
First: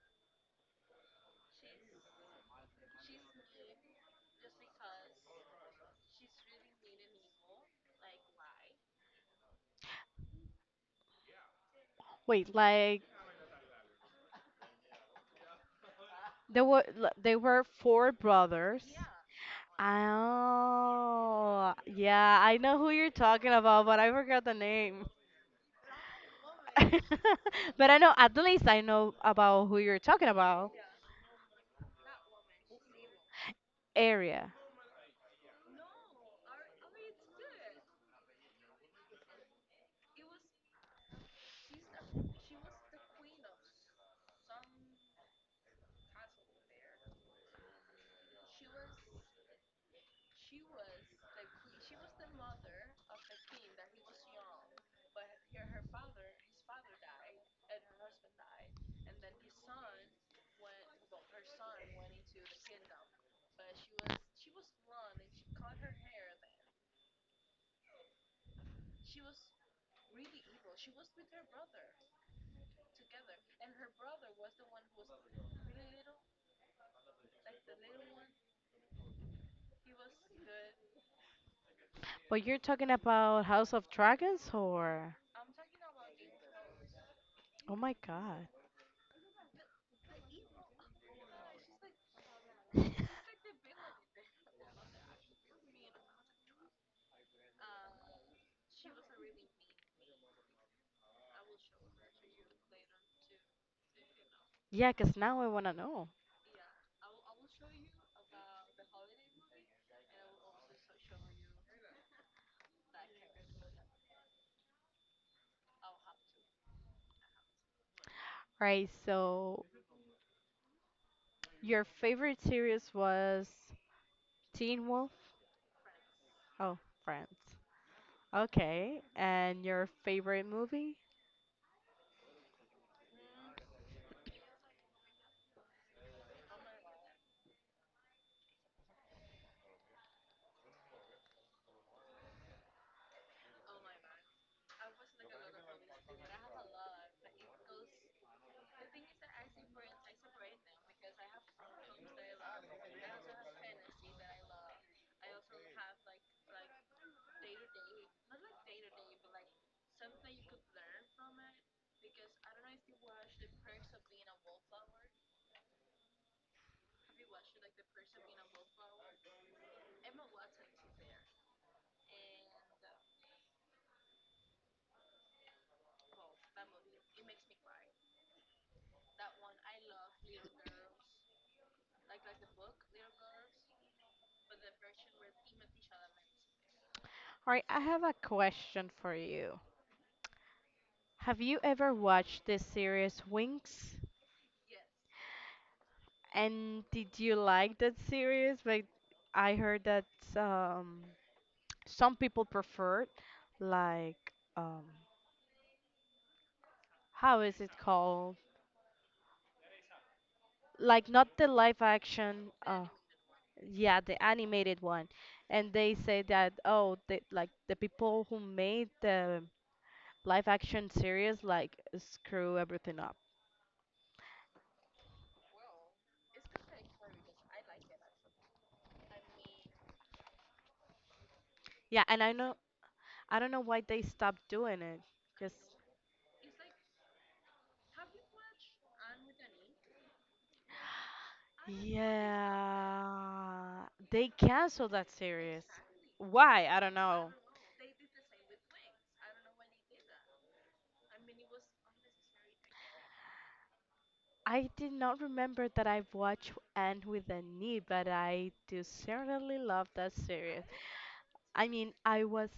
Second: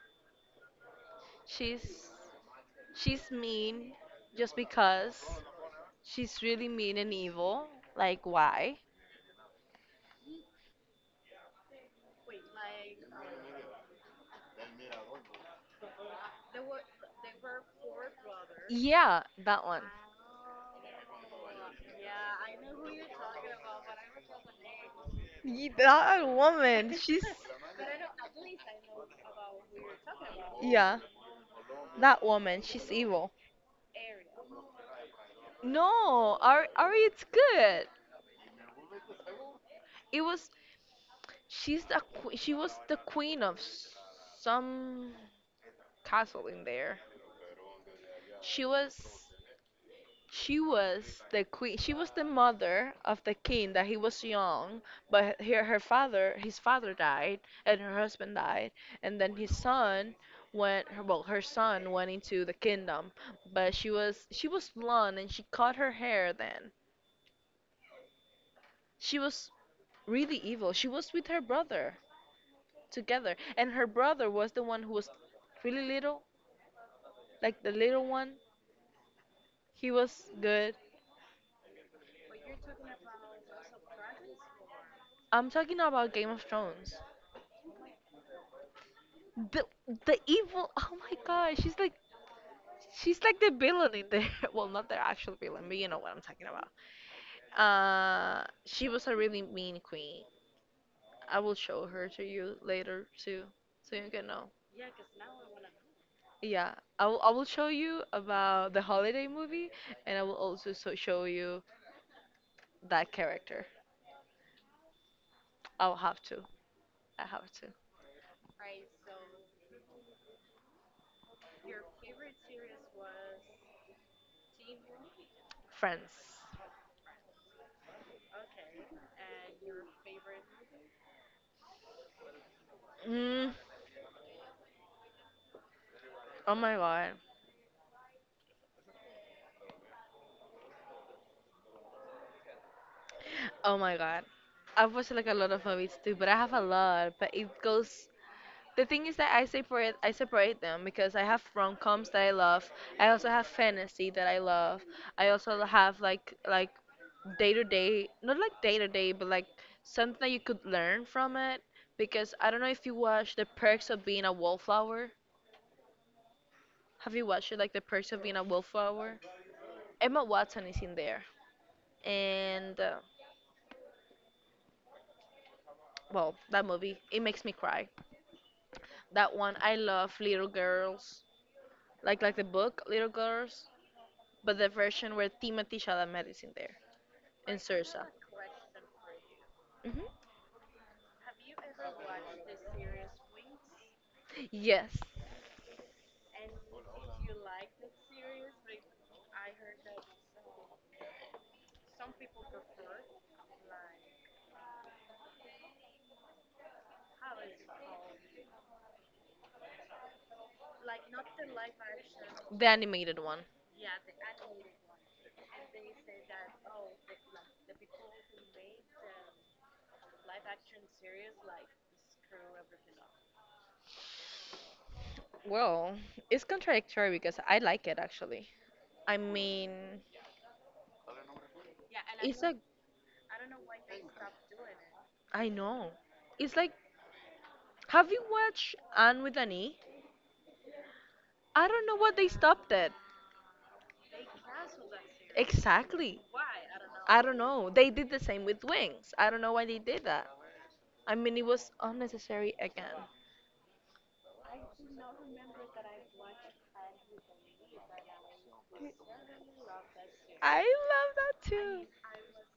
A: She's, she's mean, just because she's really mean and evil. Like, why?
B: Wait, like there were they were four brothers.
A: Yeah, that one.
B: Oh, yeah, I know who you're talking about, but I forgot the name.
A: That woman, she's,
B: But I know at least I know about who you're talking about.
A: yeah, that woman, she's evil.
B: Area.
A: No, Ari, Ari, it's good. It was she was the queen of some castle in there. She was. She was the queen. She was the mother of the king that he was young, but his father died, and her husband died, and then his son went. Well, her son went into the kingdom, but she was blonde and she cut her hair. Then she was really evil. She was with her brother together, and her brother was the one who was really little, like the little one. He was good.
B: But you're talking about House of Dragons or
A: I'm talking about Game of Thrones.
B: oh my god.
A: the the evil, oh my god, she's like the villain in there. Well, not the actual villain, but you know what I'm talking about. Uh, she was a really mean queen. I will show her to you later too, so you can know.
B: Yeah, 'cause now I want to know.
A: Yeah, I will show you about the holiday movie, and I will also so show you that character. I'll have to i have to.
B: Right, so your favorite series was Teen Wolf?
A: Friends.
B: Oh, Friends. Okay, and your favorite movie?
A: mm, oh my god, oh my god. I've watched like a lot of movies too, but I have a lot, but it goes. The thing is that I separate them because I have rom coms that I love. I also have fantasy that I love. I also have like, day to day, not like day to day, but like something that you could learn from it. Because I don't know if you watch The Perks of Being a Wallflower. Have you watched it, like The Perks of Being a Wallflower? Emma Watson is in there, and well, that movie it makes me cry. That one I love, Little Girls, like the book Little Girls, but the version where Timothy Chalamet is in there
B: All
A: and
B: right, I
A: Saoirse.
B: have a question for you.
A: Hmm.
B: Have you ever watched this series Wings?
A: Yes,
B: And did you like that series? Like, I heard that um, some people preferred, like, um, how is it called? Like, not the live action.
A: the animated one.
B: Yeah, the animated one. And they say that, oh, they, like the people who made the live action series, like, screw everything up.
A: Well, it's contradictory because I like it actually. I mean,
B: Yeah, and I
A: it's
B: know,
A: like,
B: I don't know why they stopped doing it.
A: I
B: Cause
A: know. It's like, have you watched Anne with an E? I don't know what they stopped at.
B: yeah, they canceled that series.
A: Exactly.
B: Why? I don't
A: I
B: know.
A: don't know. They did the same with Wings. I don't know why they did that. I mean, it was unnecessary again.
B: I did not remember that I watched Anne with a Knee, but I do certainly love that
A: I
B: series.
A: love that
B: I
A: too.
B: mean, I was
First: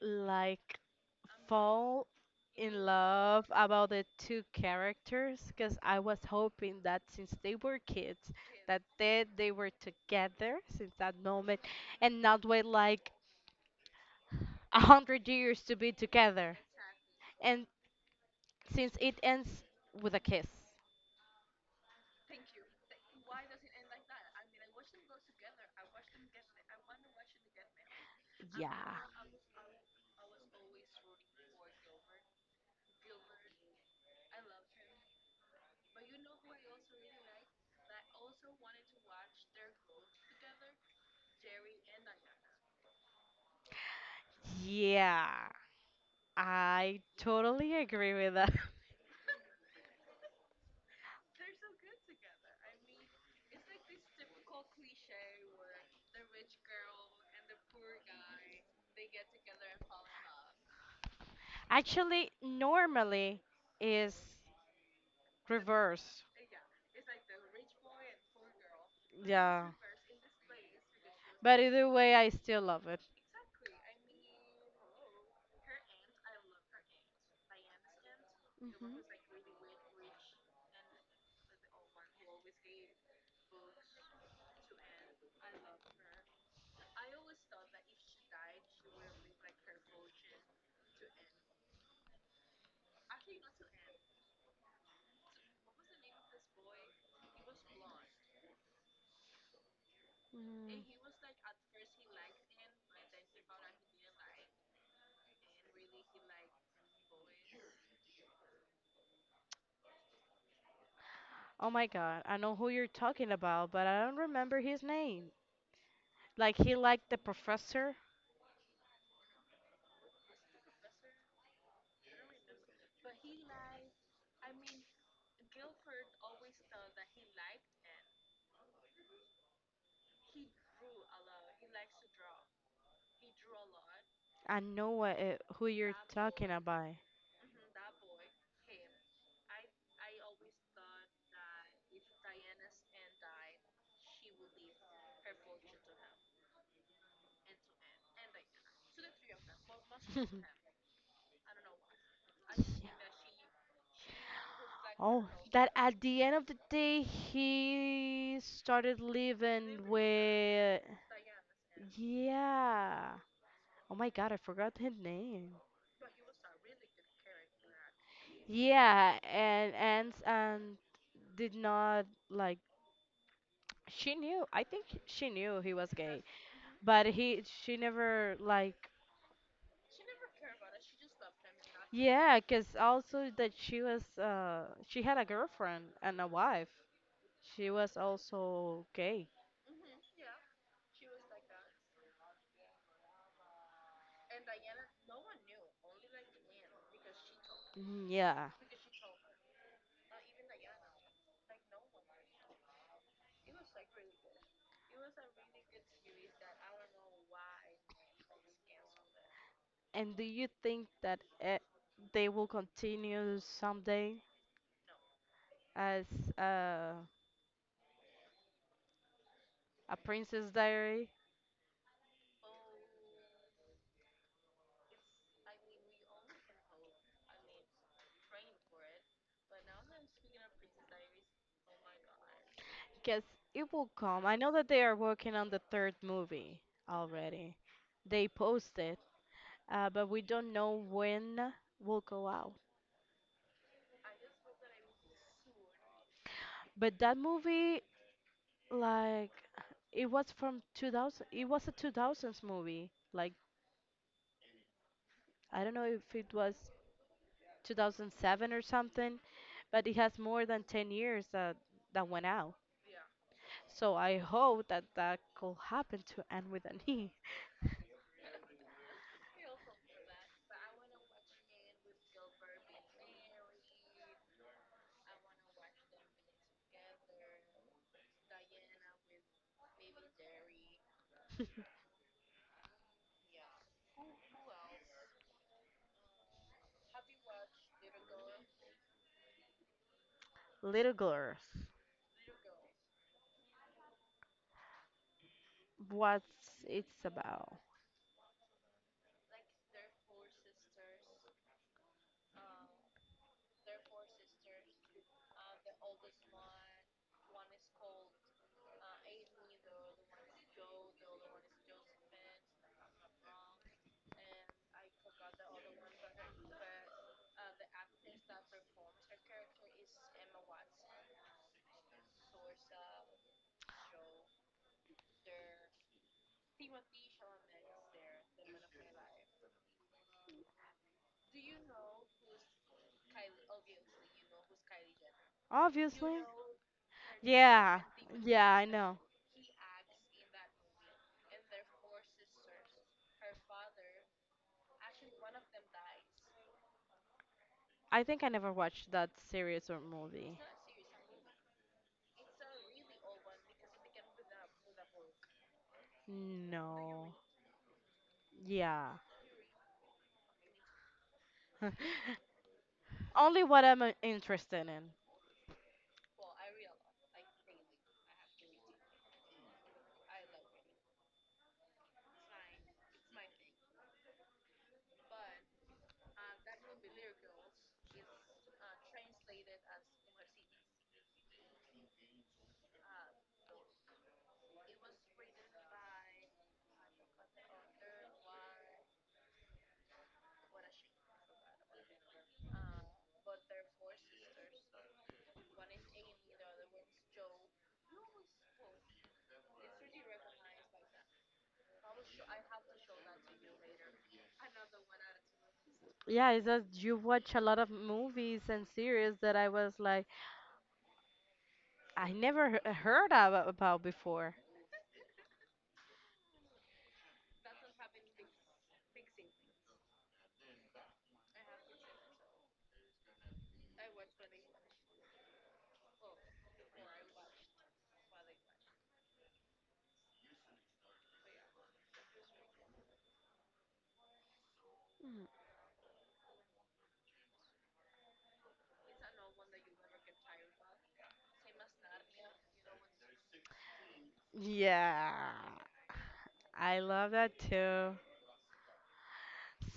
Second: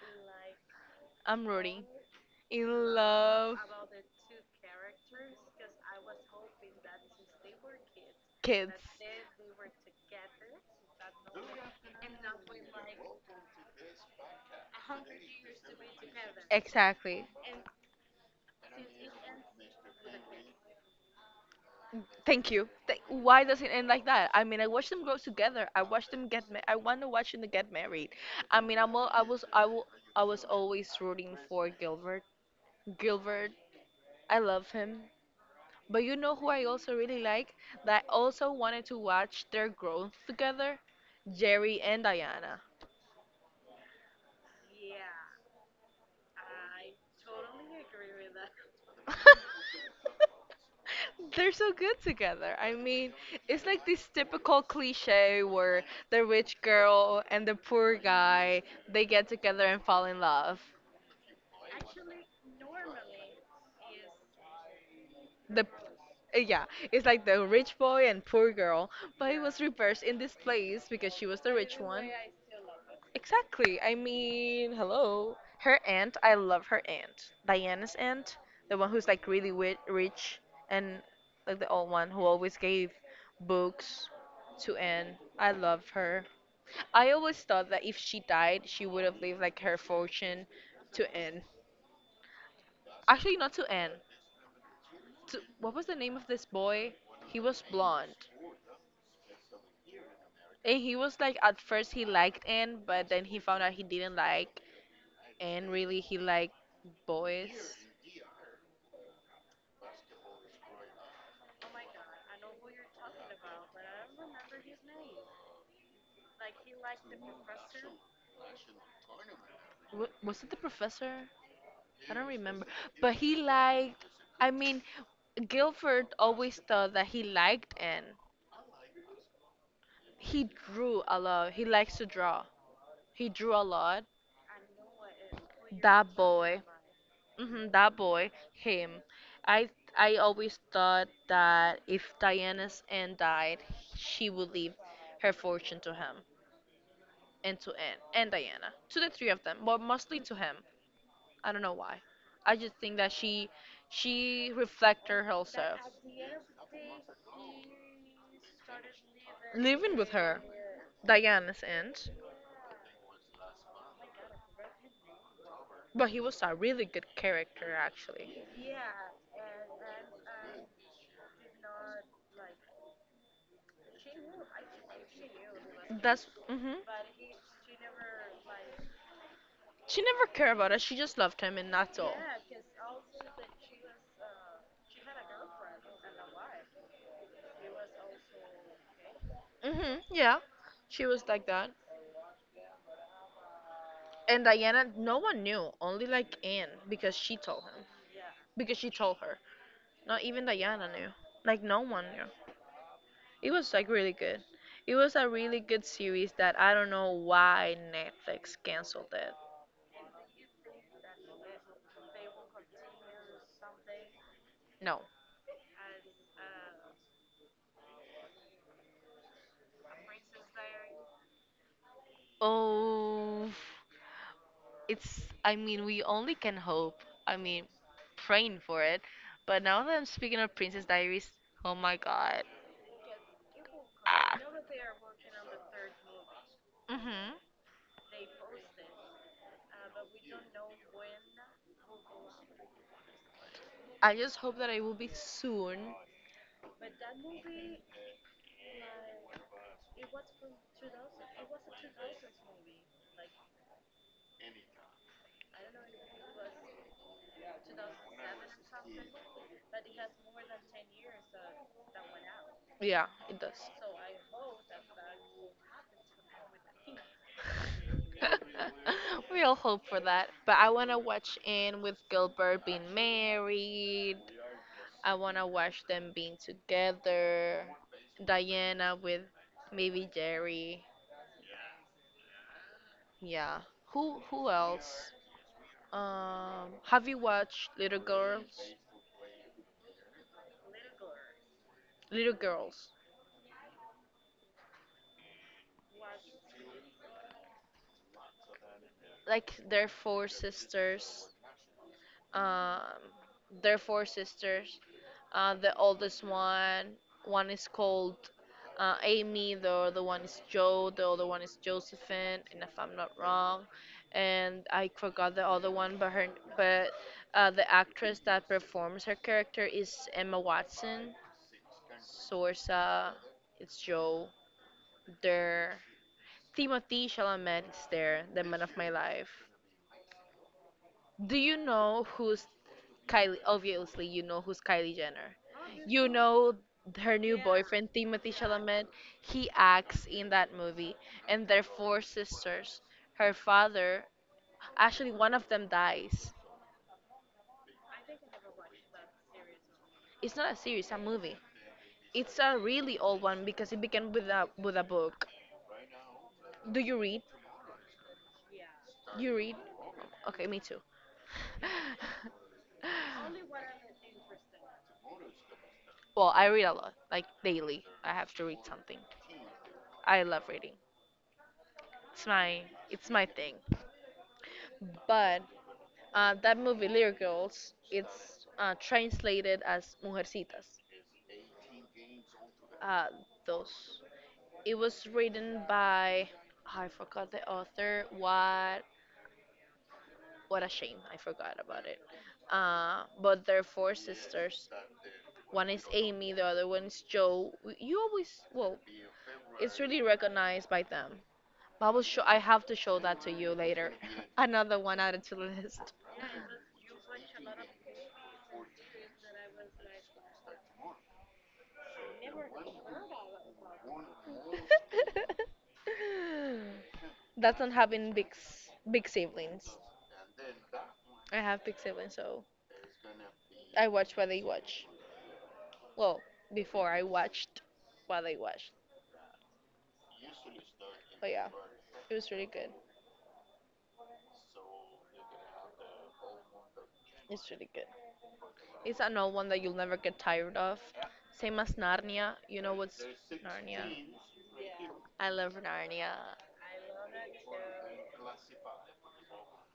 B: like
A: I'm rooting.
B: fall
A: In
B: in love
A: love.
B: about the two characters because I was hoping that since they were kids,
A: Kids.
B: that they were together since that moment and not wait like a hundred years to be together.
A: Exactly.
B: And since it ends with a kiss.
A: Thank you. Why does it end like that? I mean, I watched them grow together. I watched them get. I want to watch them get married. I mean,
B: Yeah.
A: I'm. All, I was. I will. I was always rooting for Gilbert. Gilbert. I love him. But you know who I also really like? That also wanted to watch their growth together. Jerry and Diana.
B: Yeah. I totally agree with that.
A: They're so good together. I mean, it's like this typical cliche where the rich girl and the poor guy, they get together and fall in love.
B: Actually, normally is
A: the
B: reverse.
A: uh, yeah, it's like the rich boy and poor girl, but it was
B: Yeah.
A: reversed in this place because she was the
B: But
A: rich
B: either
A: one.
B: way, I still love it.
A: Exactly. I mean, hello. Her aunt, I love her aunt. Diana's aunt, the one
B: Mhm.
A: who's like really rich and like the old one who always gave books to Anne. I love her. I always thought that if she died, she would have leave like her fortune to Anne. Actually, not to Anne, what was the name of this boy? He was blonde.
B: Mm.
A: And he was like at first he liked Anne, but then he found out he didn't like Anne really. He liked boys.
B: Oh my god, I know who you're talking about, but I don't remember his name. Like he liked the professor.
A: Was it the professor? I don't remember. But he liked, I mean, Guilford always thought that he liked Anne. He drew a lot. He likes to draw. He drew a lot.
B: I know what it, who you're
A: That
B: talking
A: boy.
B: about.
A: That boy, him. I I always thought that if Diana's aunt died, she would leave her fortune to him and to Anne and Diana, to the three of them, but mostly to him. I don't know why. I just
B: Yeah.
A: think that she reflected
B: Oh, that
A: herself
B: at the end of the day he started living
A: living with her,
B: with.
A: Diana's aunt.
B: Yeah. Oh my God, I forgot his name.
A: But he was a really good character, actually.
B: Yeah, and did not like. She knew. I think she knew he was gay,
A: That's mhm.
B: but he she never like.
A: She never cared about us. She just loved him, and that's all.
B: Yeah, 'cause also that she was she had a girlfriend and a wife. She was also gay.
A: Mhm. Yeah. She was like that. And Diana, no one knew. Only like Anne, because she told him.
B: Mm, yeah.
A: Because she told her. Not even Diana knew. Like no one knew. It was like really good. It was a really good series that I don't know why Netflix canceled it.
B: And do you think that they will continue someday
A: No.
B: as uh, a Princess Diary?
A: Oh. It's, I mean, we only can hope, I mean, praying for it. But now that I'm speaking of Princess Diaries, oh my god.
B: Because it will come. I
A: Ah.
B: know that they are working on the third movie
A: Hmm.
B: already. They posted, but we don't know when will go out.
A: I just hope that it will be soon.
B: But that movie, like, it was from 2000. It was a 2000s movie. Like, I don't know if it was 2007 or something, but it has more than 10 years that that went out.
A: Yeah, it does.
B: So I hope that that could happen to end with an E.
A: We all hope for that, but I want to watch in with Gilbert being married. I want to watch them being together. Diana with maybe Jerry. Yeah. Who else? Have you watched Little Girls?
B: Little girls,
A: Little Girls.
B: what's it's about?
A: Like their four sisters. Um, their four sisters. The oldest one, one is called Amy, the other one is Joe, the other one is Josephine, and if I'm not wrong, and I forgot the other one, but her, but the actress that performs her character is Emma Watson. Sorsa, it's Joe. There, Timothy Chalamet is there, the man of my life. Do you know who's Kylie, obviously, you know who's Kylie Jenner. You
B: Obviously.
A: know her new
B: Yeah,
A: boyfriend, Timothy
B: yeah, I
A: Chalamet.
B: know.
A: He acts in that movie, and their four sisters. Her father, actually, one of them dies.
B: I think I never watched that series or movie.
A: It's not a series, a movie. It's a really old one because it began with a book. Do you
B: No.
A: read?
B: Yeah.
A: You read? Okay, me too.
B: Only what I'm interested in.
A: Well, I read a lot, like daily. I have to read something. I love reading. It's my, it's my thing. But that movie, Little Girls, it's translated as Mujercitas. Uh, those. It was written by, I forgot the author. What? What a shame! I forgot about it. But they're four sisters. One is Amy, the other one is Joe. You always, well, it's really recognized by them. But I will show. I have to show that to you later. Another one added to the list.
B: Yeah, it's that you watch a lot of movies and series that I was like, I never heard of, about before.
A: That's not having big siblings. I have big siblings, so I watch what they watch. Well, before I watched what they watched. But yeah, it was really good.
B: Mm.
A: It's really good. It's an old one that you'll never get tired of. Same as Narnia. You know what's Narnia?
B: Yeah,
A: I love Narnia.
B: I love that too.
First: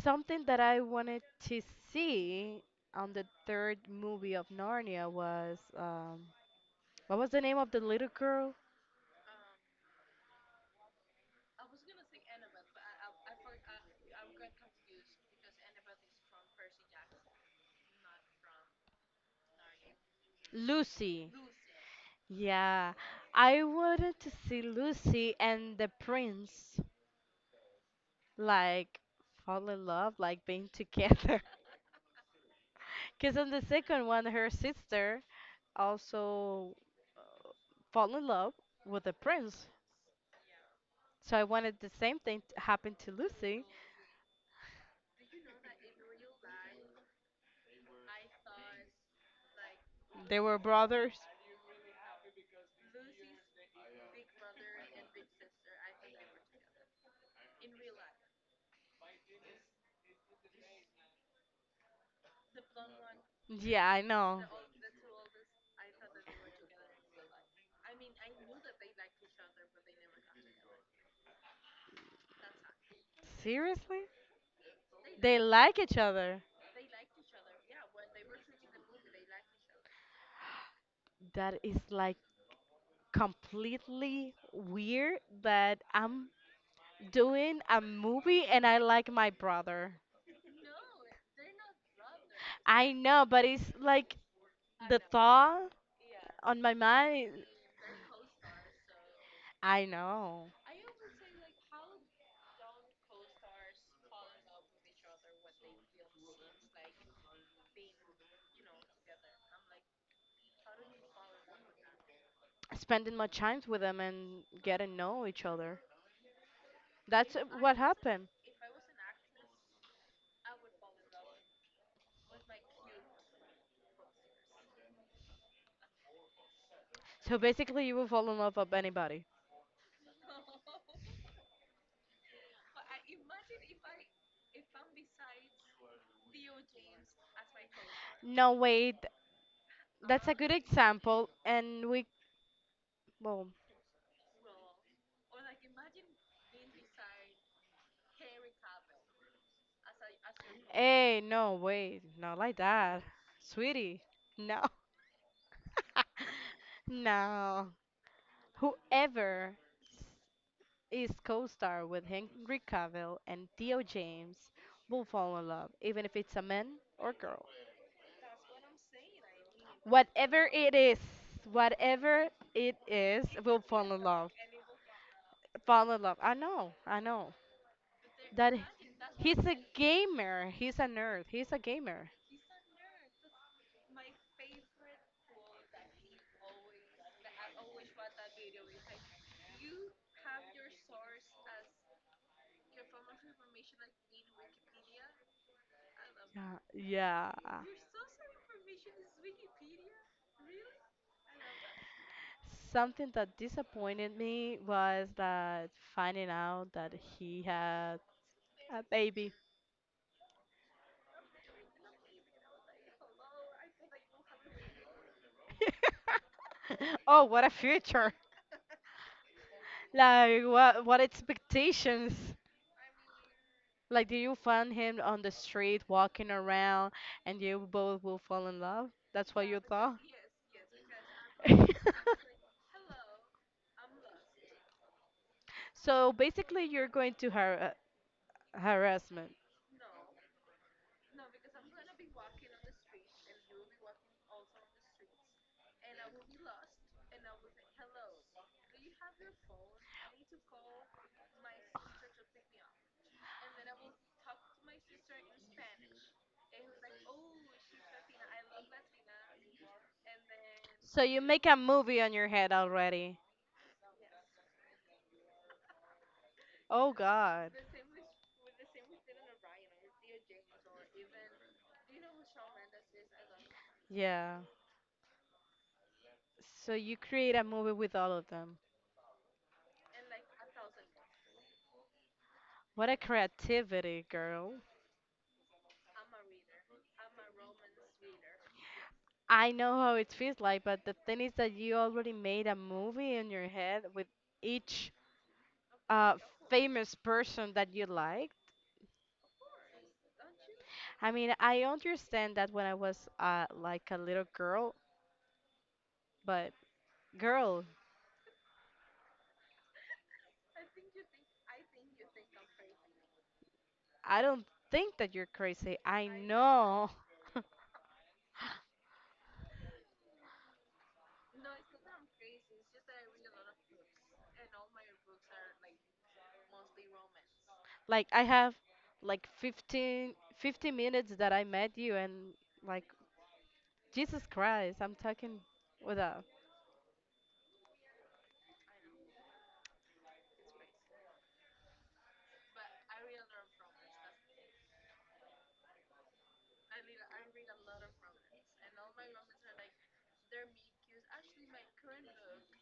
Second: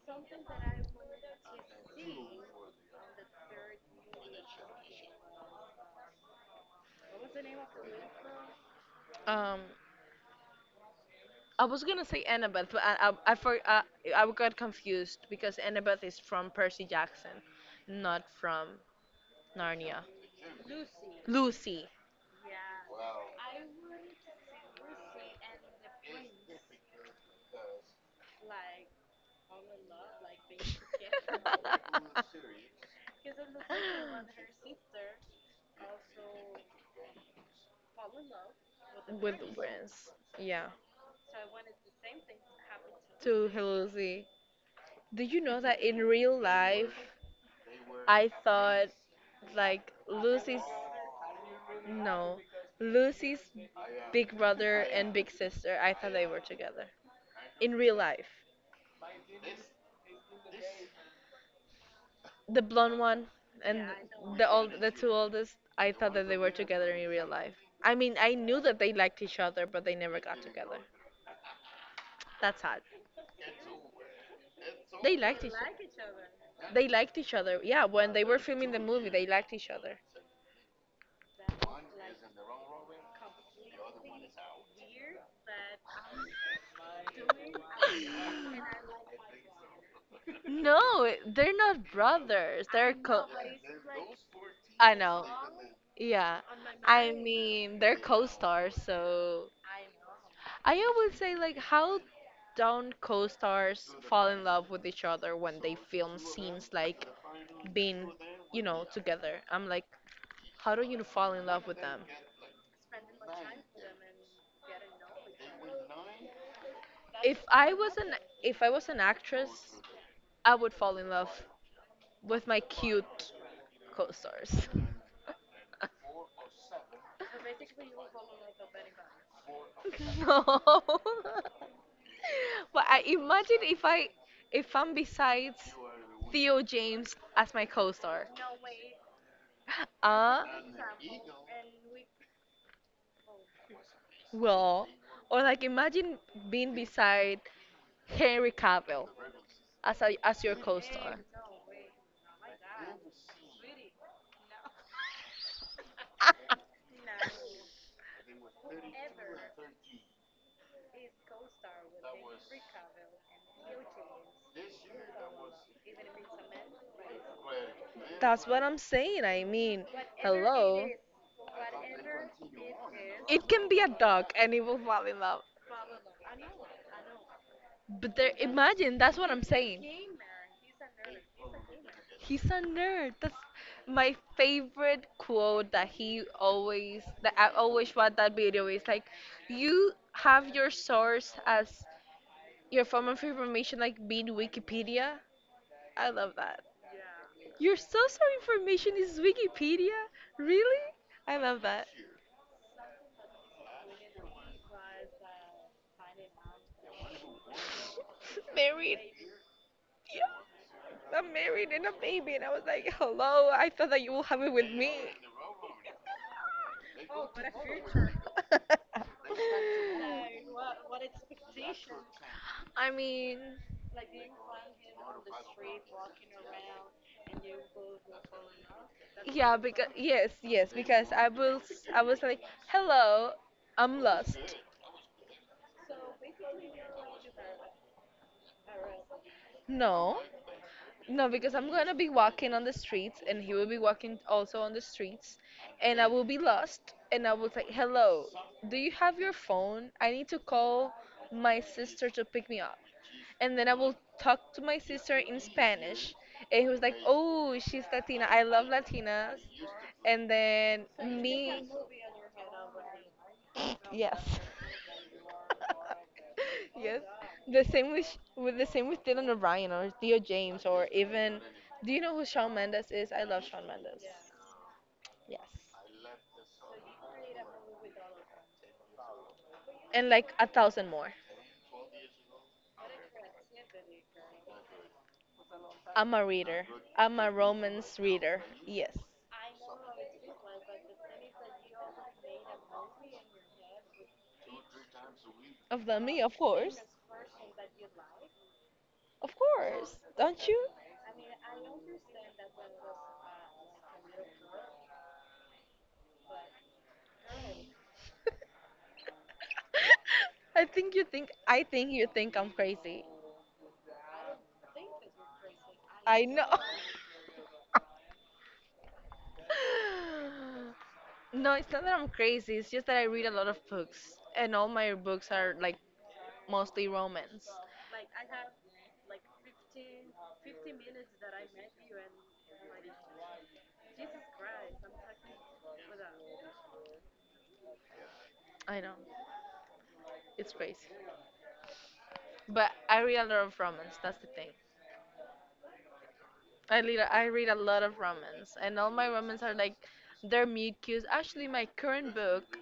B: Something that I wanted to see on the third movie of Narnia was what was the name of the little girl?
A: Um, I was gonna say Annabeth, but I, for, I I got confused because Annabeth is from Percy Jackson, not from Narnia.
B: Lucy.
A: Lucy.
B: Yeah, I wanted to see Lucy and the prince like fall in love, like being together. Because in the second one, her sister also fall in love with the
A: With the
B: prince.
A: brands. Yeah.
B: So I wanted the same thing to happen to
A: To
B: Lucy.
A: Lucy. Do you know that in real life, I thought like
B: They were
A: Lucy's,
B: brothers.
A: no, Lucy's big brother and big sister. I thought they were together in real life. The blonde one
B: Yeah,
A: and
B: I know.
A: the two oldest, I thought that they were together in real life. I mean, I knew that they liked each other but they never got together. That's sad.
B: Seriously?
A: they
B: They
A: liked e,
B: like each other.
A: they liked each other. Yeah, when they were filming the movie they liked each other.
B: That is like completely weird that I'm doing a movie and I like my brother.
A: No, they're not brothers,
B: I
A: they're co.
B: know, but it's like
A: I
B: the
A: know.
B: thought
A: Yeah.
B: on my
A: I
B: mind.
A: mean, they're co-stars. So
B: I know.
A: I always say like how don't co-stars fall in love with each other when they film scenes like being, you know, together. I'm like, how do you fall in love with them?
B: Spending my time with them and getting to know each other. That's
A: If I
B: what
A: was an
B: happened.
A: if I was an actress, I would fall in love with my cute co-stars.
B: So basically, you will fall in love with anybody.
A: No. But I imagine if I, if I'm besides Theo James as my co-star.
B: No, wait, that's a
A: Uh,
B: good example, and we, well,
A: well, or like imagine being beside Henry Cavill as a, as your co-star.
B: hey, no, wait, not like that. Sweetie, no. No. Whoever s- is co-star with Henry Cavill and Theo James will fall in love, even if it's a man or girl.
A: That's what I'm saying. I mean,
B: Whatever it
A: hello.
B: is, whatever it is,
A: It
B: will
A: can be a
B: fall in
A: dog
B: love.
A: and it will fall in love.
B: Fall in love. I know, I know.
A: But there,
B: That
A: imagine that's what
B: he's
A: I'm
B: a
A: saying.
B: gamer. He's a nerd. He's a gamer.
A: He's a nerd. That's my favorite quote that he always, that I always watch that video, is like you have your source as, your form of information like being Wikipedia. I love
B: Yeah,
A: that.
B: yeah.
A: Your source of information is Wikipedia? Really? I love that.
B: Something that disappointed me was that finding out that he had a
A: Married.
B: baby.
A: Yeah. I'm married and a baby. And I was like, hello, I thought that you will have it with me.
B: Oh, what a future! Like, what expectations?
A: I mean,
B: Like, do you find him on the street walking around and you both will fall in love? That's what
A: yeah,
B: you
A: because
B: thought?
A: yes, yes, because I was, I was like, "Hello, I'm lost."
B: So basically, you're going to harassment.
A: No. No, because I'm gonna be walking on the streets and he will be walking also on the streets and I will be lost and I will say, hello, do you have your phone? I need to call my sister to pick me up. And then I will talk to my sister in Spanish and he was like, oh, she's Latina. I love Latinas. And then
B: So you make a
A: me,
B: movie on your head already.
A: yes.
B: Oh
A: Yes.
B: God.
A: The same with the same with Dylan O'Brien or Theo James, or even, do you know who Shawn Mendes is? I love Shawn Mendes.
B: Yeah.
A: Yes.
B: So you create a movie with all of them.
A: And like a thousand more.
B: What a creativity, girl.
A: I'm a reader. I'm a romance reader. Yes.
B: I know how it feels like, but the thing is that you already made a movie in your head with each
A: Of the
B: uh,
A: me, of course.
B: famous person that you like.
A: Of course. Don't you?
B: I mean, I understand that when I was like a little girl, but girl,
A: I think you think I'm crazy.
B: I don't think that you're crazy. I
A: I know.
B: know.
A: No, it's not that I'm crazy. It's just that I read a lot of books and all my books are like mostly romance.
B: Like I have like 15 minutes that I met you and like Jesus Christ, I'm talking with a
A: I know. It's crazy. But I read a lot of romance. That's the thing. I read a lot of romance, and all my romance are like they're mute cues. Actually, my current book,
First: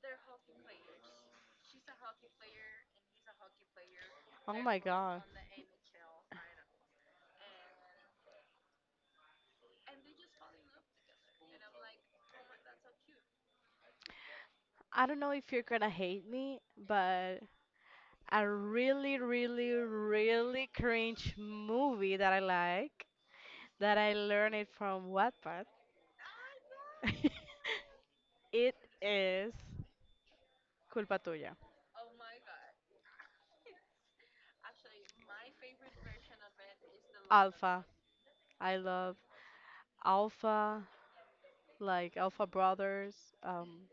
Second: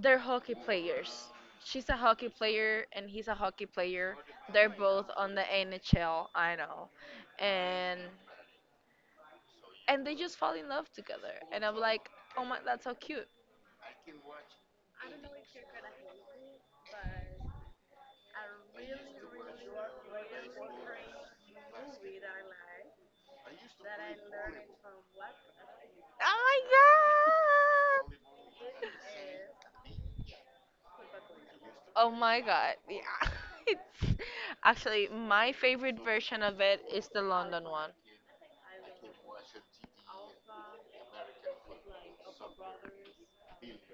A: they're hockey players. She's a hockey player and he's a hockey player.
B: oh
A: They're
B: my
A: both
B: God.
A: on the NHL. I know, and they just fall in love together. And I'm like, oh my, that's so cute.
B: I don't know if you're gonna hate me, but a really, really, really cringe movie that I like, that I learned it from Wattpad,
A: Oh my god.
B: it is Culpa Tuya.
A: Oh my god. Yeah. It's actually my favorite version of it is the London
B: Alpha.
A: one.
B: I love Alpha. Like Alpha Brothers. Um,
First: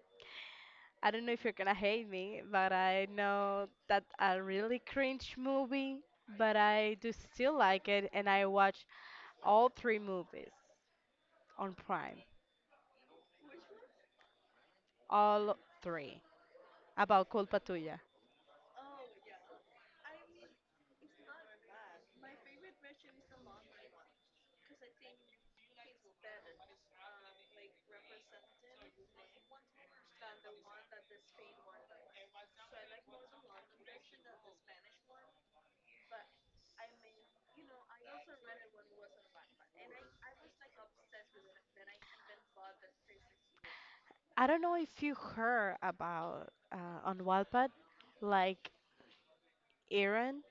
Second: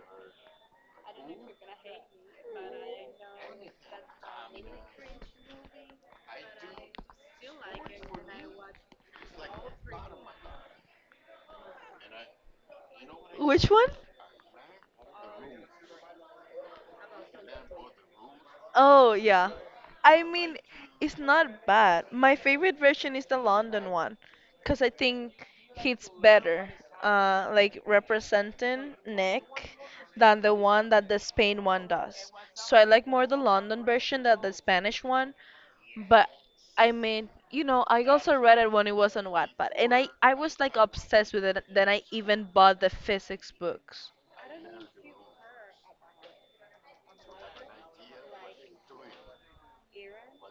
B: I don't know if you're gonna hate me, but I know that a really cringe movie, but I do still like it, and I watch all three movies on Prime,
A: Which one?
B: all three about Culpa Tuya.
A: Oh, yeah. I mean, it's not bad. My favorite version is the London one because I think it's better, like representing Nick than the one that the Spain one does. So I like more the London version than the Spanish one, but I mean, you know, I also read it when it was on Wattpad, and I was like obsessed with it. Then I even bought the physics books.
B: I don't know if you heard about on Wattpad, like Aaron.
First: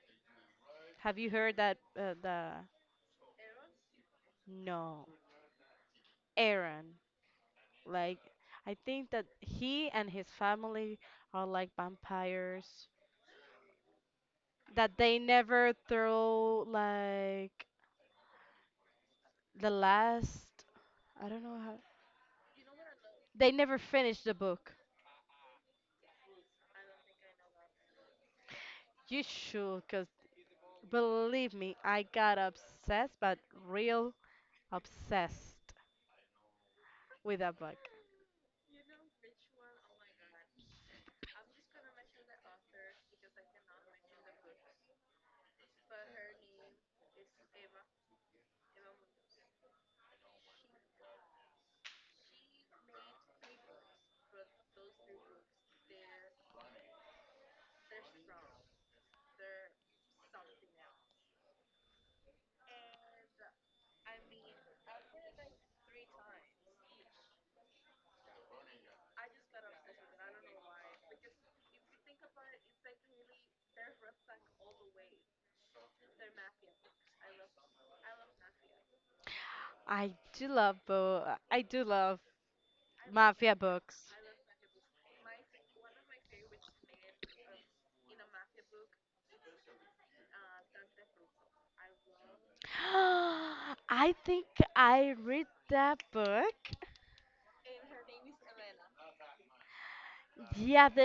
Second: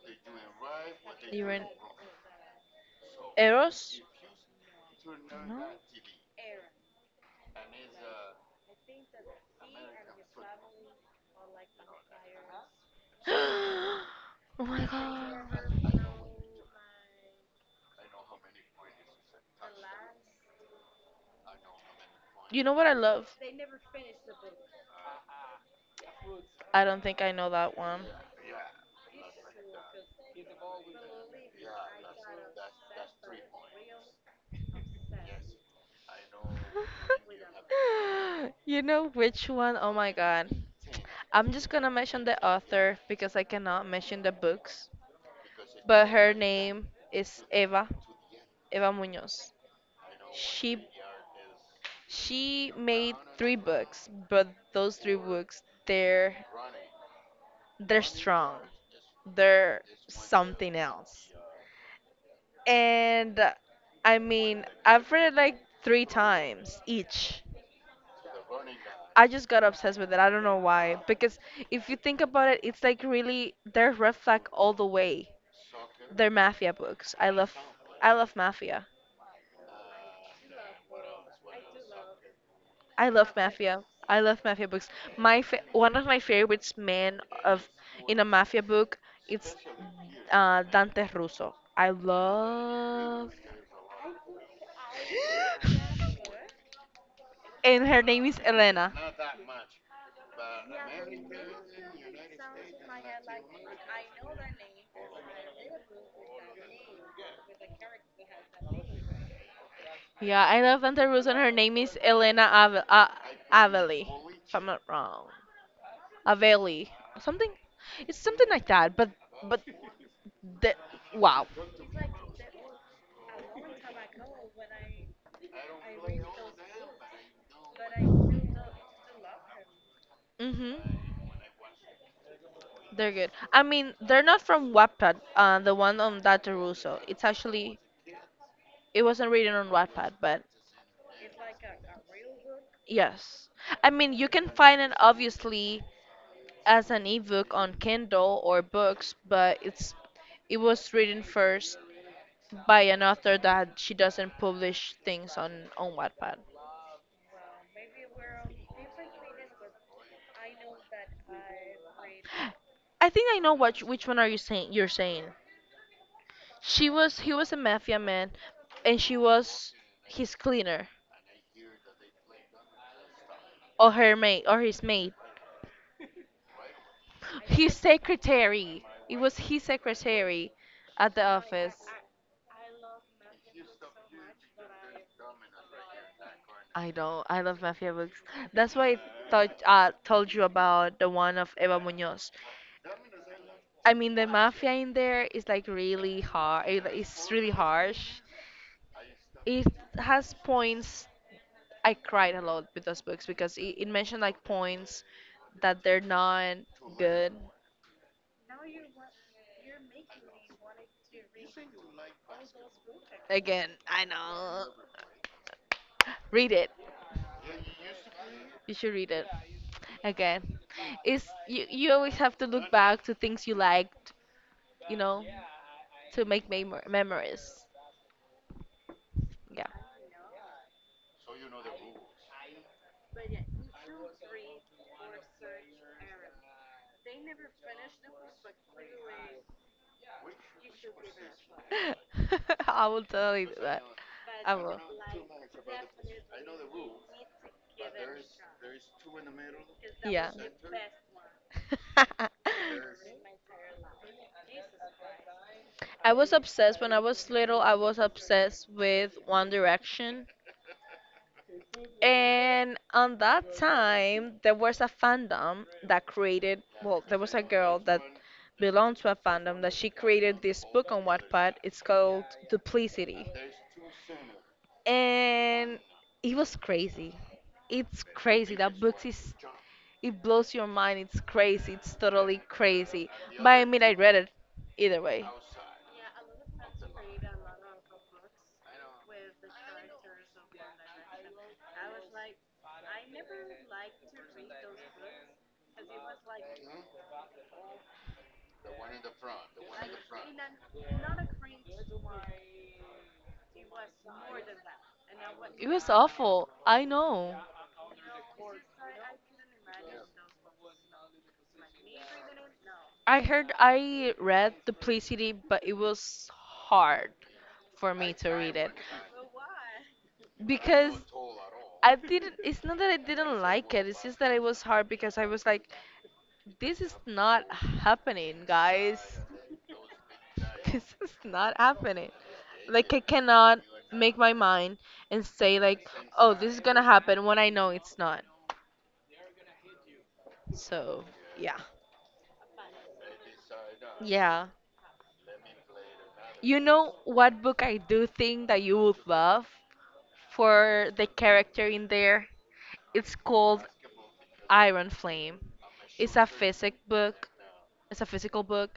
B: Have you heard
A: Even.
B: that the
A: Eros?
B: no
A: No.
B: Aaron? Like, I think that he and his family are like vampires.
A: Oh my
B: That they never
A: god.
B: throw, like, the last. I don't know how.
A: You know what I love?
B: They never finished the book.
A: I don't think I know that one.
B: You should, because believe me, I got obsessed, but real obsessed with that book.
A: You know which one? Oh my god. I'm just gonna mention the author because I cannot mention the books. But her name is Eva, Eva Muñoz. She she made three books, but those three books they're strong. They're something else. And I mean, I've read it like three times each. I just got obsessed with it. I don't know why. Because if you think about it, it's like really they're red flag all the way. They're mafia books. I love mafia.
B: I do love bo- I do love
A: I love
B: mafia
A: mafia.
B: books.
A: I love mafia books. One of my favorites man of, in a mafia book, it's Dante Russo. I love
B: I think I read that book.
A: and her name is Elena.
B: Yeah,
A: Yeah, I love Santa Russo, and her name is Elena Aveli, if I'm not wrong. Aveli, something. It's something like that, but but the, wow. Mhm. They're good. I mean, they're not from Wattpad. The one on Dr. Russo. It's actually it wasn't written on Wattpad, but yes. I mean, you can find it obviously as an ebook on Kindle or books, but it was written first by an author that she doesn't publish things on Wattpad. I think I know what which one are you saying. She was he was a mafia man and she was his cleaner or her maid or his maid. His secretary. It was his secretary at the office. I don't. I love mafia books. That's why I thought, told you about the one of Eva Munoz. I mean, the mafia in there is like really hard. It's really harsh. It has points. I cried a lot with those books because it mentioned like points that they're not good. Again, I know. Read it. You should read it. Again, it's you. You always have to look back to things you liked. You know, to make memories. Yeah, I will totally do that. I will. Yeah. I was obsessed when I was little. I was obsessed with One Direction. And on that time, there was a fandom that created, well, there was a girl that belonged to a fandom that she created this book on Wattpad. It's called Duplicity. And it was crazy. It's crazy. It blows your mind. It's crazy. It's totally crazy. But I mean, I read it either way. It was awful. I know. I read Duplicity, but it was hard for me to read it because I didn't. It's not that I didn't like it. It's just that it was hard because I was like, this is not happening, guys. This is not happening. Like I cannot make my mind and say like, oh, this is gonna happen when I know it's not. So yeah, yeah. You know what book I do think that you would love? For the character in there. It's called Iron Flame. It's a physic book. It's a physical book,